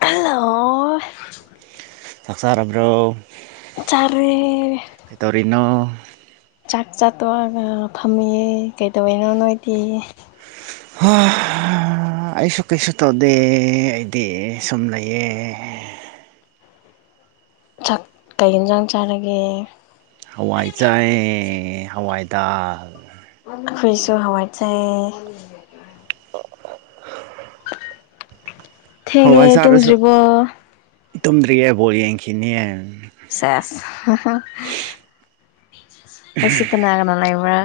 Hello ꯆꯥꯛꯆꯥ ꯔꯕꯔꫭ ꯆꯥꯔꯦ ꯀꯗꯧꯔꯤꯅꯣ ꯆꯥꯛ ꯆꯥ ꯇꯣꯛꯑꯒ ꯐꯝꯃꯤꯌꯦ ꯀꯩꯗꯧꯋꯤꯅꯣ ꯅꯣꯏꯗꯤ ꯍꯣꯏ ꯑꯥ ꯑꯩꯁꯨ ꯀꯩꯁꯨ ꯇꯧꯗꯦ ꯑꯩꯗꯤ ꯁꯨꯝ ꯂꯩꯌꯦ ꯆꯥꯥꯛ ꯀꯩ ꯌꯦꯟꯖꯥꯡ ꯆꯥꯔꯒꯦ ꯍꯋꯥꯏꯖꯥꯏꯦ ꯍꯋꯥꯏꯗꯥꯛꯔ ꯑꯩꯈꯣꯏꯁꯨ ꯍꯋꯥꯏꯠꯆꯩ ꯎ [unintelligible] ꯑꯣ [unintelligible] ꯍꯣꯏ ꯑꯩ ꯊꯦꯡꯉꯦ ꯆꯥꯔꯁꯨ ꯇꯨꯝꯗ꯭ꯔꯤꯕꯣ ꯇꯨꯝꯗ꯭ꯔꯤꯌꯦ ꯕꯣꯜ ꯌꯦꯡꯈꯤꯅꯤꯌꯦ ꯁꯦꯁ ꯍꯥ ꯍꯥ ꯉꯁꯤ ꯀꯅꯥ ꯀꯅꯥ ꯂꯩꯕ꯭ꯔ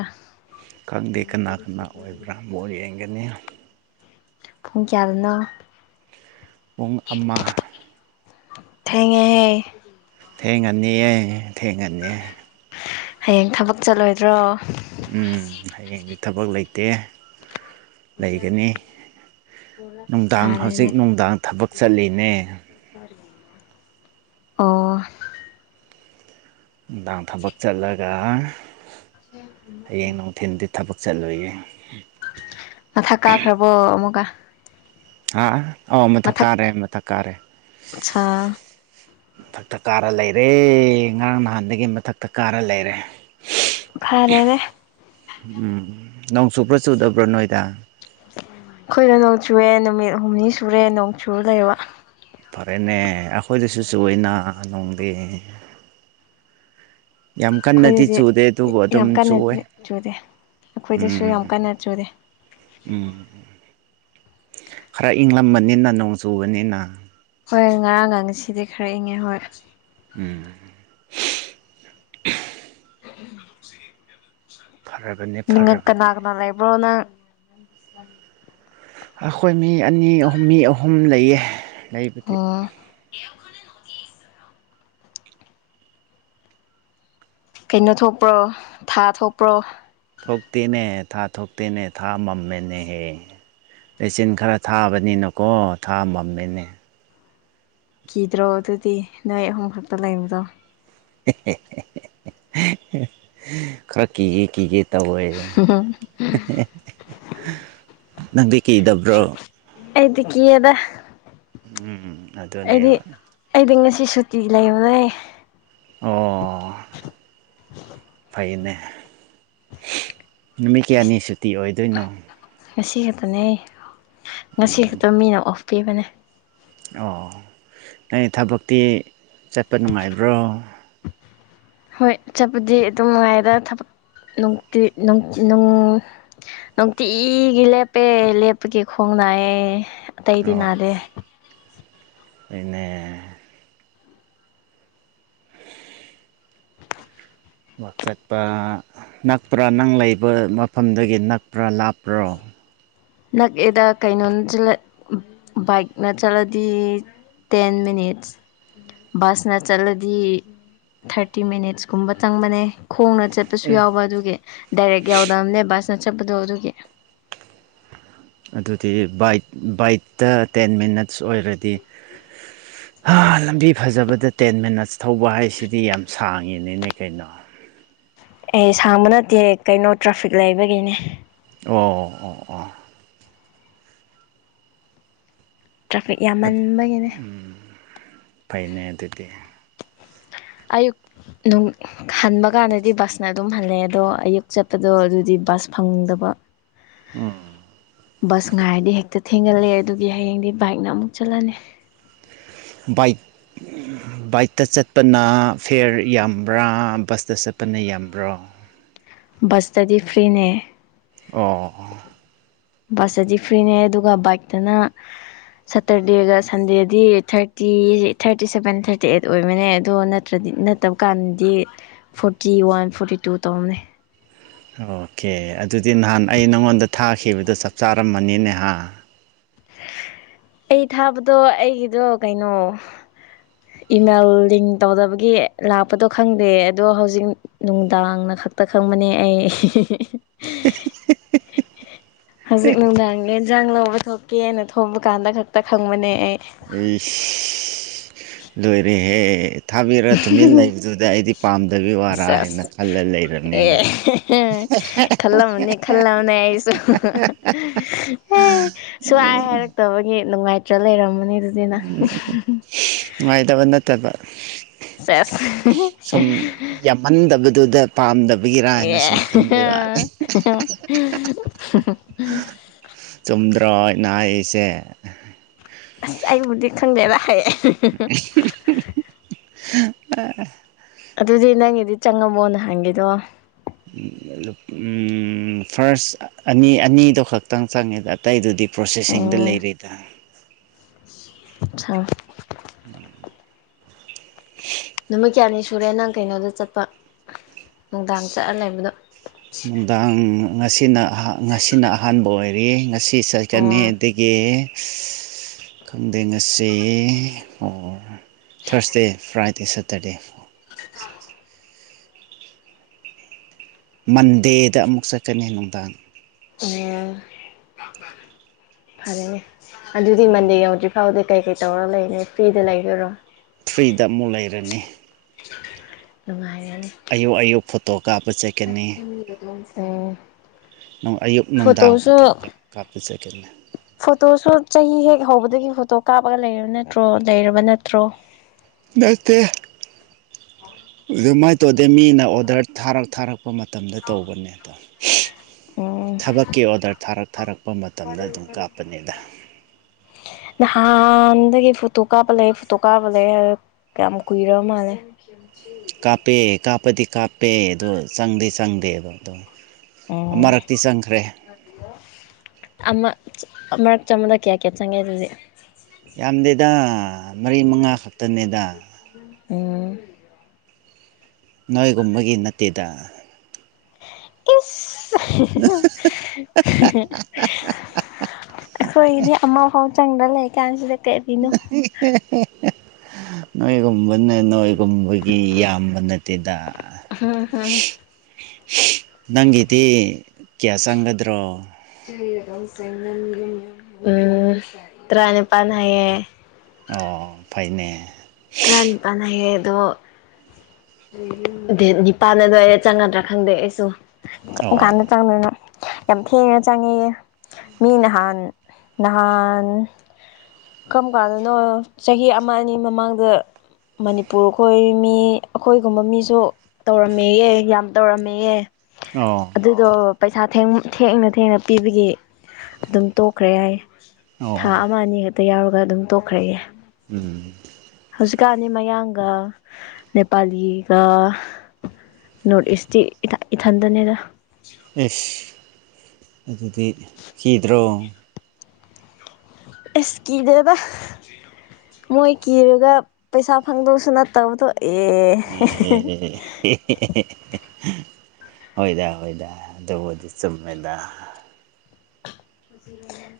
ꯈꯪꯗꯦ ꯀꯅꯥ ꯀꯅꯥ ꯑꯣꯏꯕ꯭ꯔꯥ ꯑꯃꯨꯛ ꯌꯦꯡꯒꯅꯤ ꯄꯨꯡ ꯀꯌꯥꯗꯅ ꯄꯨꯡ ꯑꯃ ꯊꯦꯡꯉꯦꯍ ꯊꯦꯡꯒꯅꯤꯌꯦ ꯊꯦꯡꯒꯅꯤ ꯍꯌꯦꯡ ꯊꯕꯛ ꯆꯠꯂꯣꯏꯗ꯭ꯔꯣ ꯎꯝ ꯍꯌꯦꯡꯗꯤ ꯊꯕꯛ ꯂꯩꯇꯦ ꯂꯩꯒꯅꯤ ꯅꯨꯡꯗꯥꯡ ꯍꯧꯖꯤꯛ ꯐꯔꯦꯅꯦ ꯅꯨꯡꯗꯥꯡ ꯊꯕꯛ ꯆꯠꯂꯤꯅꯦ [unintelligible] ꯑꯣ ꯅꯨꯡꯗꯥꯡ ꯊꯕꯛ ꯆꯠꯂꯒ ꯍꯌꯦꯡ ꯅꯨꯡꯊꯤꯟꯗꯤ ꯊꯕꯛ ꯆꯠꯂꯣꯏꯌꯦ ꯃꯊꯛ ꯀꯥꯈ꯭ꯔꯕꯣ ꯑꯃꯨꯛꯀ ꯍꯥꯥ ꯑꯣ ꯃꯊꯛ ꯃꯊꯥꯛꯀꯥꯔꯦ ꯃꯊꯥꯛꯀꯥꯔꯦ ꯑꯠꯁꯥ ꯃꯊꯛꯇ ꯀꯥꯔ ꯂꯩꯔꯦ ꯉꯔꯥꯡ ꯅꯍꯥꯟꯗꯒꯤ ꯃꯊꯛꯇ ꯀꯥꯔ ꯂꯩꯔꯦ ꯐꯔꯦꯅꯦ ꯎꯝ ꯅꯣꯡ ꯆꯨꯞꯄ꯭ꯔꯥ ꯆꯨꯗꯕ꯭ꯔꯣ ꯅꯣꯏꯗ ꯑꯩꯈꯣꯏꯅ ꯅꯣꯡ ꯆꯨꯨꯔꯦ ꯅꯨꯃꯤꯠ ꯍꯨꯝꯅꯤ ꯁꯨꯔꯦ ꯅꯣꯡꯆꯨꯔ ꯂꯩꯕ ꯐꯔꯦꯅꯦ ꯑꯩꯈꯣꯏꯗꯁꯨ ꯆꯨꯏꯅꯥ ꯅꯨꯡꯗꯤ ꯌꯥꯝ ꯀꯟꯅꯗꯤ ꯑꯩꯈꯣꯏꯗꯗꯤ ꯆꯨꯗꯦ ꯑꯗꯨꯕꯨ ꯑꯗꯨꯝ ꯌꯥꯝ ꯆꯨꯋꯦ ꯀꯟꯅꯗꯤ ꯆꯨꯗꯦ ꯑꯩꯈꯣꯏꯗꯁꯨ ꯎꯝ ꯌꯥꯝ ꯀꯟꯅ ꯆꯨꯗꯦ ꯎꯝ ꯈꯔ ꯏꯪꯂꯝ ꯃꯥꯅꯤꯅ ꯅꯣꯡ ꯆꯨꯕꯅꯤꯅ ꯍꯣꯏ ꯉꯔꯥꯡ ꯉꯥꯡꯁꯤꯗꯤ ꯈꯔ ꯏꯪꯉꯦ ꯍꯣꯏ ꯎꯝ ꯐꯔꯕꯅꯦ ꯅꯉꯥꯛ ꯀꯅꯥ ꯐꯔꯕꯅꯦ ꯀꯅꯥ ꯂꯩꯕ꯭ꯔꯣ ꯅꯪ [unintelligible] ꯑꯩꯈꯣꯏ ꯃꯤ ꯑꯅꯤ ꯑꯍꯨꯝ ꯃꯤ ꯑꯍꯨꯝ ꯂꯩꯌꯦ ꯂꯩ ꯑꯣ ꯀꯩꯅꯣ ꯊꯣꯛꯄ꯭ꯔꯣ ꯊꯥ ꯊꯣꯛꯄ꯭ꯔꯣ ꯊꯣꯛꯇꯦꯅꯦ ꯊꯥ ꯊꯣꯛꯇꯦꯅꯦ ꯊꯥ ꯃꯥꯝꯃꯦꯅꯦ ꯍꯦ ꯂꯩꯆꯤꯟ ꯈꯔ ꯊꯥꯕꯅꯤꯅꯀꯣ ꯊꯥ ꯃꯝꯃꯤꯅꯦ ꯀꯤꯗ꯭ꯔꯣ ꯑꯗꯨꯗꯤ ꯅꯣꯏ ꯑꯍꯨꯝ ꯈꯛꯇ ꯂꯩꯕꯗꯣ ꯈꯔ ꯀꯤꯒꯦ ꯀꯤꯒꯦ ꯇꯧꯋꯦ ꯅꯪꯗꯤ ꯀꯤꯗꯥꯕ꯭ꯔꯣ ꯑꯩꯗꯤ ꯀꯩꯑꯦꯗ ꯎꯝ ꯑꯗꯨꯅꯦꯕ ꯑꯩꯗꯤ ꯉꯁꯤ ꯁꯨꯇꯤ ꯂꯩꯕꯅꯦ ꯑꯣ ꯐꯩꯅꯦ ꯅꯨꯃꯤꯠ ꯀꯌꯥꯅꯤ ꯁꯨꯇꯤ ꯑꯣꯏꯗꯣꯏꯅꯣ ꯉꯁꯤ ꯈꯛꯇꯅꯦ ꯑꯩ ꯉꯁꯤ ꯈꯛꯇ ꯃꯤꯅ ꯑꯣꯐ ꯄꯤꯕꯅꯦ ꯑꯣ ꯅꯣꯏ ꯊꯕꯛꯇꯤ ꯆꯠꯄ ꯅꯨꯡꯉꯥꯏꯕ꯭ꯔꯣ ꯍꯣꯏ ꯆꯠꯄꯗꯤ ꯑꯗꯨꯝ ꯅꯨꯡꯉꯥꯏꯗ ꯊꯕꯛꯅꯨꯡꯇꯤ ꯅꯨꯡꯇꯤꯒꯤ ꯂꯦꯞꯄꯦ ꯂꯦꯞꯄꯒꯤ ꯈꯣꯡ ꯅꯥꯏꯌꯦꯦ ꯑꯇꯩꯗꯤ ꯅꯥꯗꯦ ꯑꯗꯨꯅꯦ ꯋꯥꯛ ꯆꯠꯄ ꯅꯛꯄ꯭ꯔꯥ ꯅꯪ ꯂꯩꯕ ꯃꯐꯝꯗꯒꯤ ꯅꯛꯄ꯭ꯔꯥ ꯂꯥꯞꯄ꯭ꯔꯣ ꯅꯛꯑꯦꯗ ꯀꯩꯅꯣ ꯕꯥꯏꯛꯅ ꯆꯠꯂꯗꯤ ꯇꯦꯟ ꯃꯤꯅꯤꯠꯁ ꯕꯁꯅ ꯆꯠꯂꯗꯤ ꯊꯥꯔꯇꯤ ꯃꯤꯅꯤꯠꯁꯀꯨꯝꯕ ꯆꯪꯕꯅꯦ ꯈꯣꯡꯅ ꯆꯠꯄꯁꯨ ꯑꯦ ꯌꯥꯎꯕ ꯑꯗꯨꯒꯤ ꯗꯥꯏꯔꯦꯛ ꯌꯥꯎꯗꯝꯕꯅꯦ ꯕꯁꯅ ꯆꯠꯄꯗꯣ ꯑꯗꯨꯒꯤ ꯑꯗꯨꯗꯤ ꯕꯥꯏꯛ ꯕꯥꯏꯛꯇ ꯇꯦꯟ ꯃꯤꯅꯠꯁ ꯑꯣꯏꯔꯗꯤ ꯂꯝꯕꯤ ꯐꯖꯕꯗ ꯇꯦꯟ ꯃꯤꯅꯠꯁ ꯊꯧꯕ ꯍꯥꯏꯁꯤꯗꯤ ꯌꯥꯝ ꯁꯥꯡꯉꯤꯅꯤꯅꯦ ꯀꯩꯅꯣ ꯑꯦ ꯁꯥꯡꯕ ꯅꯠꯇꯦ ꯀꯩꯅꯣ ꯇ꯭ꯔꯥꯐꯤꯛ ꯂꯩꯕꯒꯤꯅꯦ ꯑꯣ ꯑꯣ ꯑꯣ ꯑꯣ ꯇ꯭ꯔꯥꯐꯤꯛ ꯑ ꯌꯥꯝꯃꯟꯕꯒꯤꯅꯦ ꯎꯝ ꯐꯥꯏꯅꯦ ꯑꯗꯨꯗꯤ ꯑꯌꯨꯛ ꯅꯅꯨꯡ ꯍꯟꯕ ꯀꯥꯟꯗꯗꯤ ꯕꯁꯅ ꯑꯗꯨꯝ ꯍꯜꯂꯛꯑꯦ ꯑꯗꯣ ꯑꯌꯨꯛ ꯆꯠꯄꯗꯣ ꯑꯗꯨꯗꯤ ꯕꯁ ꯐꯪꯗꯕ ꯑ ꯕꯁ ꯉꯥꯏꯔꯗꯤ ꯍꯦꯛꯇ ꯊꯦꯡꯒꯜꯂꯦ ꯑꯗꯨꯒꯤ ꯍꯌꯦꯡꯗꯤ ꯕꯥꯏꯛꯅ ꯑꯃꯨꯛ ꯆꯠꯂꯜꯂ ꯏꯛ ꯕꯥꯏꯛꯇ ꯆꯠꯄꯅ ꯐꯤꯔ ꯌꯥꯝꯕ꯭ꯔꯥ ꯕꯁꯇ ꯆꯠꯄꯅ ꯌꯥꯝꯕ꯭ꯔꯣ ꯁꯇꯗꯤ ꯐ꯭ꯔꯤꯅꯦ ꯑꯣ ꯕꯁꯇꯗꯤ ꯐ꯭ꯔꯤꯅꯦ ꯑꯗꯨꯒ ꯕꯥꯏꯛꯇꯅ ꯁꯇꯔꯗꯦꯒ ꯁꯟꯗꯦꯗꯤ thirty thirty seven thirty eight ꯑꯣꯏꯕꯅꯦ ꯑꯗꯣ ꯅꯠꯇ꯭ꯔꯗꯤ ꯐꯠꯇꯕ ꯀꯥꯟꯗꯤ ꯐꯣꯔꯇꯤ ꯋꯥꯟ ꯐꯣꯔꯇꯤ ꯇꯨ ꯇꯧꯔꯝꯃꯦ ꯑꯣꯀꯦ ꯑꯗꯨꯗꯤ ꯅꯍꯥꯟ ꯑꯩ ꯅꯪꯉꯣꯟꯗ ꯊꯥꯈꯤꯕꯗꯣ ꯆꯞ ꯆꯥꯔꯝꯃꯅꯤꯅꯦꯍ ꯑꯩ ꯊꯥꯕꯗꯣ ꯑꯩꯒꯤꯗꯣ ꯀꯩꯅꯣ ꯏꯃꯦꯜ ꯂꯤꯡ ꯇꯧꯗꯕꯒꯤ ꯂꯥꯛꯄꯗꯣ ꯈꯪꯗꯦ ꯑꯗꯣ ꯍꯧꯖꯤꯛ ꯅꯨꯡꯗꯥꯡꯅ ꯈꯛꯇ ꯈꯪꯕꯅꯦ ꯑꯩ ꯍꯧꯖꯤꯛ ꯅꯨꯡꯗꯥꯡꯒꯤ ꯑꯦꯟꯁꯥꯡ ꯂꯧꯕ ꯊꯣꯛꯄ ꯀꯦꯅ ꯊꯣꯡꯕ ꯀꯥꯟꯗ ꯈꯛꯇ ꯈꯪꯕꯅꯦ ꯑꯩ ꯑꯩ ꯂꯣꯏꯔꯦꯍꯦ ꯊꯥꯕꯤꯔ ꯊꯨꯝꯃꯤꯟ ꯂꯩꯕꯗꯨꯗ ꯑꯩꯗꯤ ꯄꯥꯝꯗꯕꯤ ꯋꯥꯔꯥ ꯍꯥꯏꯅ ꯁꯦꯁ ꯈꯜꯂ ꯂꯩꯔꯕꯅꯤꯅꯦ ꯊꯜꯂ ꯑꯃꯅꯤꯅꯤ ꯈꯜꯂꯅ ꯍꯥꯏꯁꯨ ꯑꯦ ꯁ꯭ꯋꯥ ꯍꯥꯏꯔꯛꯇꯕꯒꯤ ꯅꯨꯡꯉꯥꯏꯇ꯭ꯔ ꯂꯩꯔꯝꯃꯅꯤ ꯑꯗꯨꯗꯤ ꯅꯪ ꯎꯝ ꯅꯨꯡꯉꯥꯏꯇꯕ ꯅꯠꯇꯕ ꯆꯦꯁ ꯃꯟꯗꯕꯗꯨꯗ ꯄꯥꯝꯗꯕꯒꯤꯔꯥ ꯍꯥꯏꯅ ꯁꯨꯝ ꯈꯟꯕ ꯋꯥꯅꯤꯦ ꯆꯨꯝꯗ꯭ꯔꯅ ꯑꯩꯁꯦ ꯑꯁ ꯑꯩꯕꯨꯗꯤ ꯈꯪꯗꯦꯔꯈꯩ ꯑ ꯑꯗꯨꯗꯤ ꯅꯪꯒꯤꯗꯤ ꯆꯪꯉꯃꯣꯅ ꯍꯪꯒꯦꯗꯣ ꯐꯥꯔꯁ ꯑꯅꯤ ꯑꯅꯤꯗꯣ ꯈꯛꯇꯪ ꯆꯪꯉꯦꯗ ꯑꯇꯩꯗꯨꯗꯤ ꯄ꯭ꯔꯣꯁꯦꯁꯤꯡꯗ ꯂꯩꯔꯤꯦꯗ ꯊꯪ ꯎꯝ ꯅꯨꯃꯤꯠ ꯀꯌꯥꯅꯤ ꯁꯨꯔꯦ ꯅꯪ ꯀꯩꯅꯣꯗ ꯆꯠꯄ ꯅꯨꯡꯗꯥꯡ ꯆꯠꯂ ꯂꯩꯕꯗꯣ ꯅꯨꯡꯗꯥꯡ ꯉꯁꯤꯅ ꯉꯁꯤꯅ ꯑꯍꯥꯟꯕ ꯑꯣꯏꯔꯤ ꯉꯁꯤ ꯏꯁꯀ ꯑꯣ ꯑꯗꯨꯒꯦ ꯈꯪꯗꯦꯡꯉꯁ ꯑꯣ ꯊꯥꯔꯁꯗꯦ ꯐ꯭ꯔꯥꯏꯗꯦ ꯁꯦꯇꯔꯗꯦ ꯃꯟꯗꯦꯗ ꯑꯃꯨꯛ ꯆꯠꯀꯅꯤ ꯅꯨꯡꯗꯥꯡ ꯎꯝ ꯐꯔꯦꯅꯦ ꯑꯗꯨꯗꯤ ꯃꯟꯗꯦ ꯌꯥꯎꯗ꯭ꯔꯤ ꯐꯥꯎꯗꯦ ꯀꯩ ꯀꯩ ꯇꯧꯔꯒ ꯂꯩꯅꯤ ꯐ꯭ꯔꯤꯗ ꯂꯩꯈꯔꯣ ꯐ꯭ꯔꯤꯗ ꯑꯃꯨꯛ ꯂꯩꯔꯅꯤ ꯅꯨꯡꯉꯥꯏꯒꯅꯤ ꯑꯌꯨꯛ ꯑꯌꯨꯛ ꯐꯣꯇꯣ ꯀꯥꯞꯄ ꯆꯠꯀꯅꯤ ꯁꯦ ꯑꯌꯨꯛ ꯅꯨꯡꯗꯥꯡ ꯄ ꯀꯥꯞꯄꯤ ꯆꯠꯀꯅꯦ ꯐꯣꯇꯣꯁꯨ ꯆꯍꯤ ꯍꯦꯛ ꯍꯧꯕꯗꯒꯤ ꯐꯣꯇꯣ ꯀꯥꯞꯄꯒ ꯂꯩꯔꯕ ꯅꯠꯇ꯭ꯔꯣ ꯂꯩꯔꯕ ꯅꯠꯇ꯭ꯔꯣ ꯅꯠꯇꯦ ꯑꯗꯨꯃꯥꯏꯅ ꯇꯧꯗꯦ ꯃꯤꯅ ꯑꯣꯗꯔ ꯊꯥꯔꯛ ꯊꯥꯔꯛꯄ ꯄ ꯃꯇꯝꯗ ꯇꯧꯕꯅꯦ ꯑꯗꯣ ꯎꯝ ꯊꯕꯛꯀꯤ ꯑꯣꯗꯔ ꯊꯥꯔꯛ ꯊꯥꯔꯛꯄ ꯃꯇꯝꯗ ꯑꯗꯨꯝ ꯀꯥꯞꯄꯅꯤꯗ [inaudible] ꯅꯍꯥꯟꯗꯒꯤ ꯐꯣꯇꯣ ꯀꯥꯞꯄ ꯂꯩ ꯐꯣꯇꯣ ꯀꯥꯞꯄ ꯂꯩ ꯀꯌꯥꯝ ꯀꯨꯏꯔ ꯃꯥꯜꯂꯦ [inaudible] ꯀꯥꯞꯄꯦ ꯀꯥꯞꯄꯗꯤ ꯀꯥꯞꯄꯦ ꯑꯗꯣ ꯆꯪꯗꯦ ꯆꯪꯗꯦ ꯑꯗꯣ ꯑꯗꯣ ꯎꯝ ꯑꯃꯔꯛꯇꯤ ꯆꯪꯈ꯭ꯔꯦ ꯃꯔꯛ ꯆ ꯑꯃꯗ ꯀꯌꯥ ꯀꯌꯥ ꯆꯪꯒꯦ ꯑꯗꯨꯗꯤ ꯌꯥꯝꯗꯦꯗ ꯃꯔꯤ ꯃꯉꯥ ꯈꯛꯇꯅꯦꯗ ꯎꯝ ꯅꯣꯏꯒꯨꯝꯕꯒꯤ ꯅꯠꯇꯦꯗ [unintelligible] ꯑꯩꯈꯣꯏꯗꯤ ꯑꯃꯐꯥꯎ ꯆꯪꯗ꯭ꯔ ꯂꯩ ꯀꯥꯟꯁꯤꯗ ꯀ ꯅꯣꯏꯒꯨꯝꯕꯅ ꯅꯣꯏꯒꯨꯝꯕꯒꯤ ꯏꯕ ꯅꯠꯇꯦ ꯇꯗ ꯅꯪꯒꯤꯗꯤ ꯀꯌꯥ ꯆꯪꯒꯗ꯭ꯔꯣ ꯎꯝ ꯇꯔꯥꯅꯤ ꯄꯥꯟ ꯍꯥꯏꯌꯦ ꯑꯣ ꯐꯥꯏꯅꯦ ꯑꯩ ꯄꯥꯟꯅꯍꯦꯗꯣ ꯑꯗꯨ ꯅꯤꯄꯥꯥꯟꯅꯗ ꯑꯩꯔ ꯆꯪꯒꯗ꯭ꯔꯥ ꯈꯪꯗꯦ ꯑꯩꯁꯨ ꯑꯣ ꯆꯪꯗꯅ ꯌꯥꯝ ꯊꯦꯡꯅ ꯆꯪꯉꯛꯌꯦ ꯃꯤ ꯅꯍꯥꯟ ꯅꯍꯥꯟ ꯀꯔꯝ ꯀꯥꯟꯗꯅꯣ ꯆꯍꯤ ꯑꯃ ꯑꯅꯤ ꯃꯃꯥꯡꯗ ꯑꯗ ꯃꯅꯤꯄꯨꯔ ꯈꯣꯏꯔꯤ ꯃꯤ ꯑꯩꯈꯣꯏꯒꯨꯝꯕ ꯃꯤꯁꯨ ꯇꯧꯔꯝꯃꯦꯑ ꯌꯥꯝ ꯇꯧꯔꯝꯃꯦꯑ ꯑꯣ ꯑꯗꯨꯗꯣ ꯄꯩꯁꯥ ꯊꯦꯡꯅ ꯊꯦꯡꯅ ꯄꯤꯕꯒꯤ ꯑꯗꯨꯝ ꯇꯣꯛꯈ꯭ꯔꯦ ꯍꯥꯏ ꯑꯣ ꯊꯥ ꯑꯃ ꯑꯅꯤ ꯈꯛꯇ ꯌꯥꯎꯔꯒ ꯑꯗꯨꯝ ꯇꯣꯛꯈ꯭ꯔꯒꯦ ꯎꯝ ꯍꯧꯖꯤꯛꯀꯥꯟꯅꯤ ꯃꯌꯥꯡꯒ ꯅꯦꯄꯥꯂꯤꯒ ꯅꯣꯔꯠ ꯏꯁꯇꯤ ꯏ ꯏꯊꯟꯗꯅꯦꯗ ꯑꯦꯁ ꯑꯗꯨꯗꯤ ꯀꯤꯗ꯭ꯔꯣ ꯑꯁ ꯀꯤꯗꯦꯗ ꯃꯣꯏ ꯀꯤꯔꯒ ꯄꯩꯁꯥ ꯐꯪꯗꯧꯁꯨ ꯅꯠꯇꯕꯗꯣ ꯑꯦ ꯑꯦ ꯍꯣꯏꯗ ꯍꯣꯏꯗꯥ ꯑꯗꯨꯕꯨꯗꯤ ꯆꯨꯝꯃꯦꯗ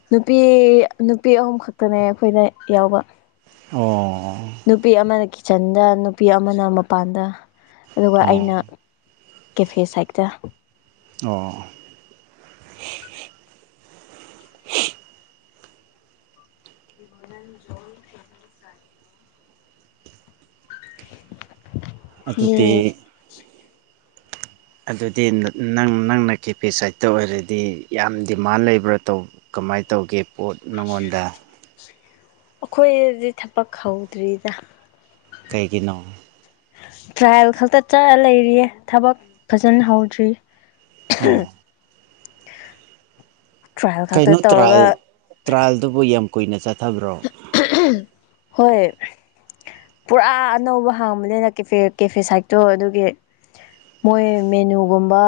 ꯅꯨꯄꯤ ꯅꯨꯄꯤ ꯑꯍꯨꯝ ꯈꯛꯇꯅꯦ ꯑꯩꯈꯣꯏꯅ ꯌꯥꯎꯕ ꯑꯣ ꯅꯨꯄꯤ ꯑꯃꯅ ꯀꯤꯠꯆꯟꯗ ꯅꯨꯄꯤ ꯑꯃꯅ ꯃꯄꯥꯟꯗ ꯑꯗꯨꯒ ꯑꯣ ꯑꯩꯅ ꯀꯦꯐꯦ ꯁꯥꯏꯠꯇ ꯑꯣ [inaudible] ꯃꯤ ꯑꯗꯨꯗꯤ ꯑꯗꯨꯗꯤ ꯅꯪ ꯅꯪꯅ ꯀꯦ ꯄꯦ ꯁꯥꯏꯠꯇ ꯑꯣꯏꯔꯗꯤ ꯌꯥꯝ ꯗꯤꯃꯥꯟ ꯂꯩꯕ꯭ꯔꯥ ꯇꯧꯕ ꯀꯃꯥꯏꯅ ꯇꯧꯒꯦ ꯄꯣꯠ ꯅꯪꯉꯣꯟꯗ ꯑꯩꯈꯣꯏꯗꯤ ꯊꯕꯛ ꯍꯧꯗ꯭ꯔꯤꯗ ꯀꯩꯒꯤꯅꯣ ꯇ꯭ꯔꯥꯏꯌꯦꯜ ꯈꯛꯇ ꯆꯠꯂ ꯂꯩꯔꯤꯌꯦ ꯊꯕꯛ ꯐꯖꯅ ꯍꯧꯗ꯭ꯔꯤ ꯑꯣ ꯇ꯭ꯔꯥꯏꯌꯦꯜ ꯈꯛꯇ ꯀꯩꯅꯣ ꯇꯧꯔꯒ ꯇ꯭ꯔꯥꯌꯦꯜ ꯇ꯭ꯔꯥꯌꯦꯜꯗꯨꯕꯨ ꯌꯥꯝ ꯀꯨꯏꯅ ꯆꯠꯊꯕ꯭ꯔꯣ ꯍꯣꯏ ꯄꯨꯔꯥ ꯑꯅꯧꯕ ꯍꯥꯡꯕꯅꯤꯅ ꯀꯦ ꯀꯦꯐꯦ ꯁꯥꯏꯠꯇꯣ ꯑꯗꯨꯒꯤ ꯃꯣꯏ ꯃꯦꯅꯨꯒꯨꯝꯕ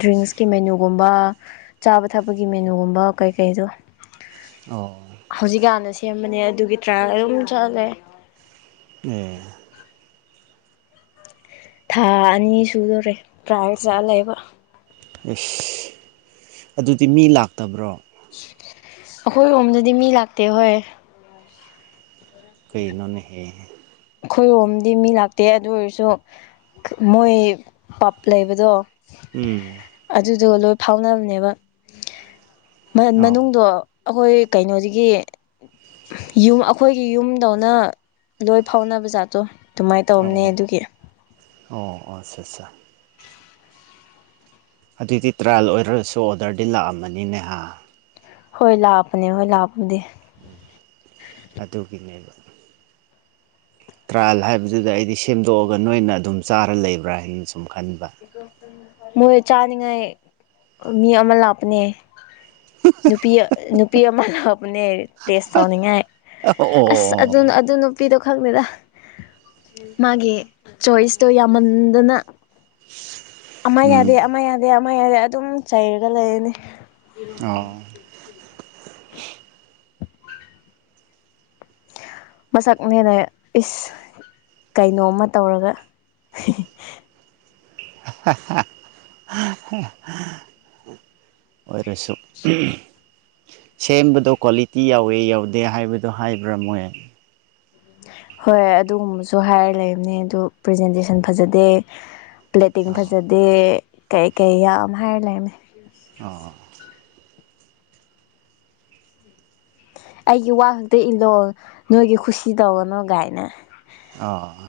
ꯗ꯭ꯔꯤꯡꯁꯀꯤ ꯃꯦꯅꯨꯒꯨꯝꯕ ꯆꯥꯕ ꯊꯛꯄꯒꯤ ꯃꯦꯅꯨꯒꯨꯝꯕ ꯀꯩꯀꯩꯗꯣ ꯑꯣ ꯍꯧꯖꯤꯛꯀꯥꯟꯗ ꯁꯦꯝꯕꯅꯦ ꯑꯗꯨꯒꯤ ꯇ꯭ꯔꯥꯌꯦꯜ ꯑꯗꯨꯝ ꯆꯠꯂꯦ ꯑꯨꯡ ꯊꯥ ꯑꯅꯤ ꯁꯨꯗꯣꯔꯦ ꯇ꯭ꯔꯥꯏ ꯆꯥ ꯂꯩꯕ ꯌꯦꯁ ꯑꯗꯨꯗꯤ ꯃꯤ ꯂꯥꯛꯇꯕ꯭ꯔꯣ ꯑꯩꯈꯣꯏ ꯔꯣꯝꯗꯗꯤ ꯃꯤ ꯂꯥꯛꯇꯦ ꯍꯣꯏ ꯀꯩꯅꯣꯟꯅꯦꯍꯦ ꯑꯩꯈꯣꯏꯔꯣꯝꯗꯤ ꯃꯤ ꯂꯥꯛꯇꯦ ꯑꯗꯨ ꯑꯣꯏꯔꯁꯨ ꯃꯣꯏ ꯄꯞ ꯂꯩꯕꯗꯣ ꯎꯝ ꯑꯗꯨꯗꯣ ꯂꯣꯏ ꯐꯥꯎꯅꯕꯅꯦꯕ ꯑꯣ ꯃꯅꯨꯡꯗꯣ ꯑꯩꯈꯣꯏ ꯀꯩꯅꯣꯁꯤꯗꯒꯤ ꯌꯨꯝ ꯑꯩꯈꯣꯏꯒꯤ ꯌꯨꯝꯗꯧꯅ ꯂꯣꯏ ꯐꯥꯎꯅꯕ ꯖꯥꯠꯇꯣ ꯑꯗꯨꯃꯥꯏꯅ ꯇꯧꯕꯅꯦ ꯑꯣ ꯑꯗꯨꯒꯤ ꯑꯣ ꯑꯆꯥ ꯑꯠꯆꯥ ꯑꯗꯨꯏꯗꯤ ꯇ꯭ꯔꯥꯌꯦꯜ ꯑꯣꯏꯔꯁꯨ ꯑꯣꯔꯗꯔꯗꯤ ꯂꯥꯛꯑꯃꯅꯤꯅꯦꯍ ꯍꯣꯏ ꯂꯥꯄꯅꯦ ꯍꯣꯏ ꯂꯥꯄꯗꯤ ꯎꯝ ꯑꯗꯨꯒꯤꯅꯦꯕ ꯇ꯭ꯔꯥꯏꯌꯦꯜ ꯍꯥꯏꯕꯗꯨꯗ ꯑꯩꯗꯤ ꯁꯦꯝꯗꯣꯛꯑꯒ ꯅꯣꯏꯅ ꯑꯗꯨꯝ ꯆꯥꯔ ꯂꯩꯕ꯭ꯔꯥ ꯍꯥꯏꯅ ꯁꯨꯝ ꯈꯟꯕ ꯃꯣꯏ ꯆꯥꯅꯤꯉꯥꯏ ꯃꯤ ꯑꯃ ꯂꯥꯛꯄꯅꯦ ꯅꯨꯄꯤ ꯅꯨꯄꯤ ꯑꯃ ꯂꯥꯛꯄꯅꯦ ꯇꯦꯁ ꯇꯧꯅꯤꯡꯉꯥꯏ ꯑꯣ ꯑꯁ ꯑꯗꯨꯅ ꯑꯣ ꯑꯗꯨꯅ ꯅꯨꯄꯤꯗꯣ ꯈꯪꯗꯦꯗ ꯃꯥꯒꯤ ꯆꯣꯏꯁꯇꯣ ꯌꯥꯝꯃꯟꯗꯅ ꯑꯃ ꯎꯝ ꯌꯥꯗꯦ ꯑꯃ ꯌꯥꯗꯦ ꯑꯃ ꯌꯥꯗꯦ ꯑꯗꯨꯝ ꯆꯩꯔꯒ ꯂꯩꯔꯅꯤ ꯑꯣ ꯃꯁꯛꯅꯦꯅꯦ ꯏꯁ ꯀꯩꯅꯣꯝꯃ ꯇꯧꯔꯒ ꯍ ꯍ ꯍ ꯑꯣꯏꯔꯁꯨ ꯁꯦꯝꯕꯗꯣ ꯀ꯭ꯋꯥꯂꯤꯇꯤ ꯌꯥꯎꯋꯦ ꯌꯥꯎꯗꯦ ꯍꯥꯏꯕꯗꯣ ꯍꯥꯏꯕ꯭ꯔꯥ ꯃꯣꯏ ꯍꯣꯏ ꯑꯗꯨꯒꯨꯝꯕꯁꯨ ꯍꯥꯏꯔ ꯂꯩꯕꯅꯦ ꯑꯗꯨ ꯄ꯭ꯔꯖꯦꯟꯇꯦꯁꯟ ꯐꯖꯗꯦ ꯄ꯭ꯂꯦꯇꯤꯡ ꯐꯖꯗꯦ ꯀꯩ ꯀꯩ ꯌꯥꯝ ꯍꯥꯏꯔ ꯂꯩꯔꯝꯃꯦ ꯑꯥ ꯑꯩꯒꯤ ꯋꯥ ꯈꯛꯇ ꯏꯜꯂꯛꯑꯣ ꯅꯣꯏꯒꯤ ꯈꯨꯁꯤ ꯇꯧꯒꯅꯨ ꯒꯥꯏꯅ ꯑ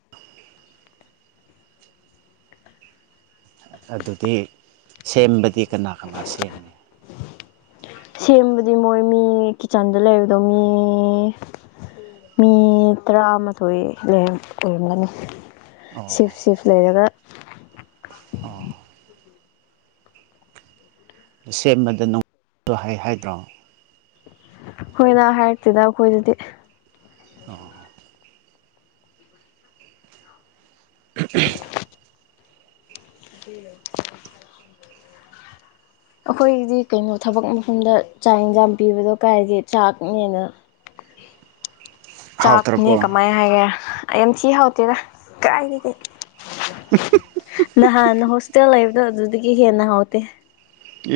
ꯑꯗꯨꯗꯤ ꯁꯦꯝꯕꯗꯤ ꯀꯅꯥ ꯀꯅꯥ ꯁꯦꯝꯃꯤ ꯁꯦꯝꯕꯗꯤ ꯃꯣꯏ ꯃꯤ ꯀꯤꯠꯆꯟꯗ ꯂꯩꯕꯗꯣ ꯃꯤ ꯃꯤ ꯇꯔꯥꯃꯥꯊꯣꯏ ꯂꯩꯔꯝ ꯑꯣꯏꯔꯝꯒꯅꯤ ꯁꯤꯐ ꯁꯤꯐ ꯂꯩꯔꯒ ꯑꯣ ꯁꯦꯝꯕꯗ ꯅꯨꯡ ꯍꯥꯏ ꯍꯥꯏꯗ꯭ꯔꯣ ꯑꯩꯈꯣꯏꯅ ꯍꯥꯏꯔꯛꯇꯦꯗ ꯑꯩꯈꯣꯏꯗꯗꯤ [inaudible] [unintelligible] [inaudible] ꯑꯩꯈꯣꯏꯒꯤꯗꯤ ꯀꯩꯅꯣ ꯊꯕꯛ ꯃꯐꯝꯗ ꯆꯥꯛ ꯌꯦꯟꯁꯥꯡ ꯄꯤꯕꯗꯣ ꯀꯥꯏꯒꯤ ꯆꯥꯛꯅꯦꯅ [inaudible] ꯆꯥꯛꯅꯦ ꯍꯥꯎꯇ꯭ꯔꯕꯣ ꯀꯃꯥꯏꯅ ꯍꯥꯏꯒꯦ ꯑꯩ ꯌꯥꯝ ꯊꯤ ꯍꯥꯎꯇꯦꯔ ꯀꯥꯏ ꯅꯍꯥꯟ ꯍꯣꯁꯇꯦꯜ ꯂꯩꯕꯗꯣ ꯑꯗꯨꯗꯒꯤ ꯍꯦꯟꯅ ꯍꯥꯎꯇꯦ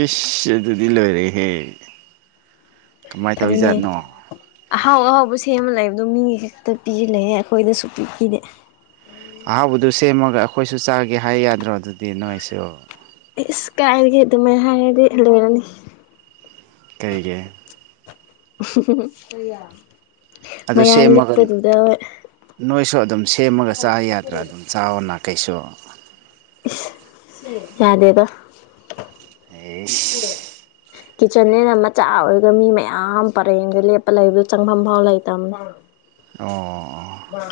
ꯏꯁ ꯑꯗꯨꯗꯤ ꯂꯣꯏꯔꯦꯍꯦ ꯀꯃꯥꯏꯅ ꯑꯗꯨꯅꯦ ꯇꯧꯔꯤꯖꯥꯠꯅꯣ ꯑꯍꯥꯎ ꯑꯍꯥꯎꯕ ꯁꯦꯝꯃ ꯂꯩꯕꯗꯣ ꯃꯤꯒꯤ ꯈꯛꯇ ꯄꯤ ꯂꯩꯌꯦ ꯑꯩꯈꯣꯏꯗ ꯁꯨꯛꯄꯤ ꯄꯤꯗꯦ ꯑꯍꯥꯎꯕꯗꯨ ꯁꯦꯝꯃꯒ ꯑꯩꯈꯣꯏꯁꯨ ꯆꯥꯒꯦ ꯍꯥꯏ ꯌꯥꯗ꯭ꯔꯣ ꯑꯗꯨꯗꯤ ꯅꯣꯏꯁꯨ ꯏꯁꯁ ꯀꯥꯏꯒꯦ ꯑꯗꯨꯃꯥꯏꯅ ꯍꯥꯏꯔꯗꯤ ꯂꯣꯏꯔꯅꯤ ꯀꯩꯒꯤ [unintelligible] ꯑꯗꯨ ꯃꯌꯥꯡ ꯁꯦꯝꯃꯒ ꯂꯤꯛꯄꯗꯨꯗ ꯅꯣꯏꯁꯨ ꯑꯗꯨꯝ ꯁꯦꯝꯃꯒ ꯆꯥ ꯌꯥꯗ꯭ꯔꯥ ꯑꯗꯨꯝ ꯆꯥꯑꯣꯅꯥ ꯀꯩꯁꯨ ꯏꯁ ꯌꯥꯗꯦꯗ ꯑꯩꯁ ꯀꯤꯠꯆꯟꯅꯦꯅ ꯃꯆꯥ ꯑꯣꯏꯔꯒ ꯃꯤ ꯃꯌꯥꯝ ꯄꯔꯦꯡꯗ ꯂꯦꯞꯄ ꯂꯩꯕꯗ ꯆꯪꯐꯝꯐꯥꯎ ꯂꯩꯇꯕꯅꯦ ꯑꯣ ꯑꯣ ꯋꯥ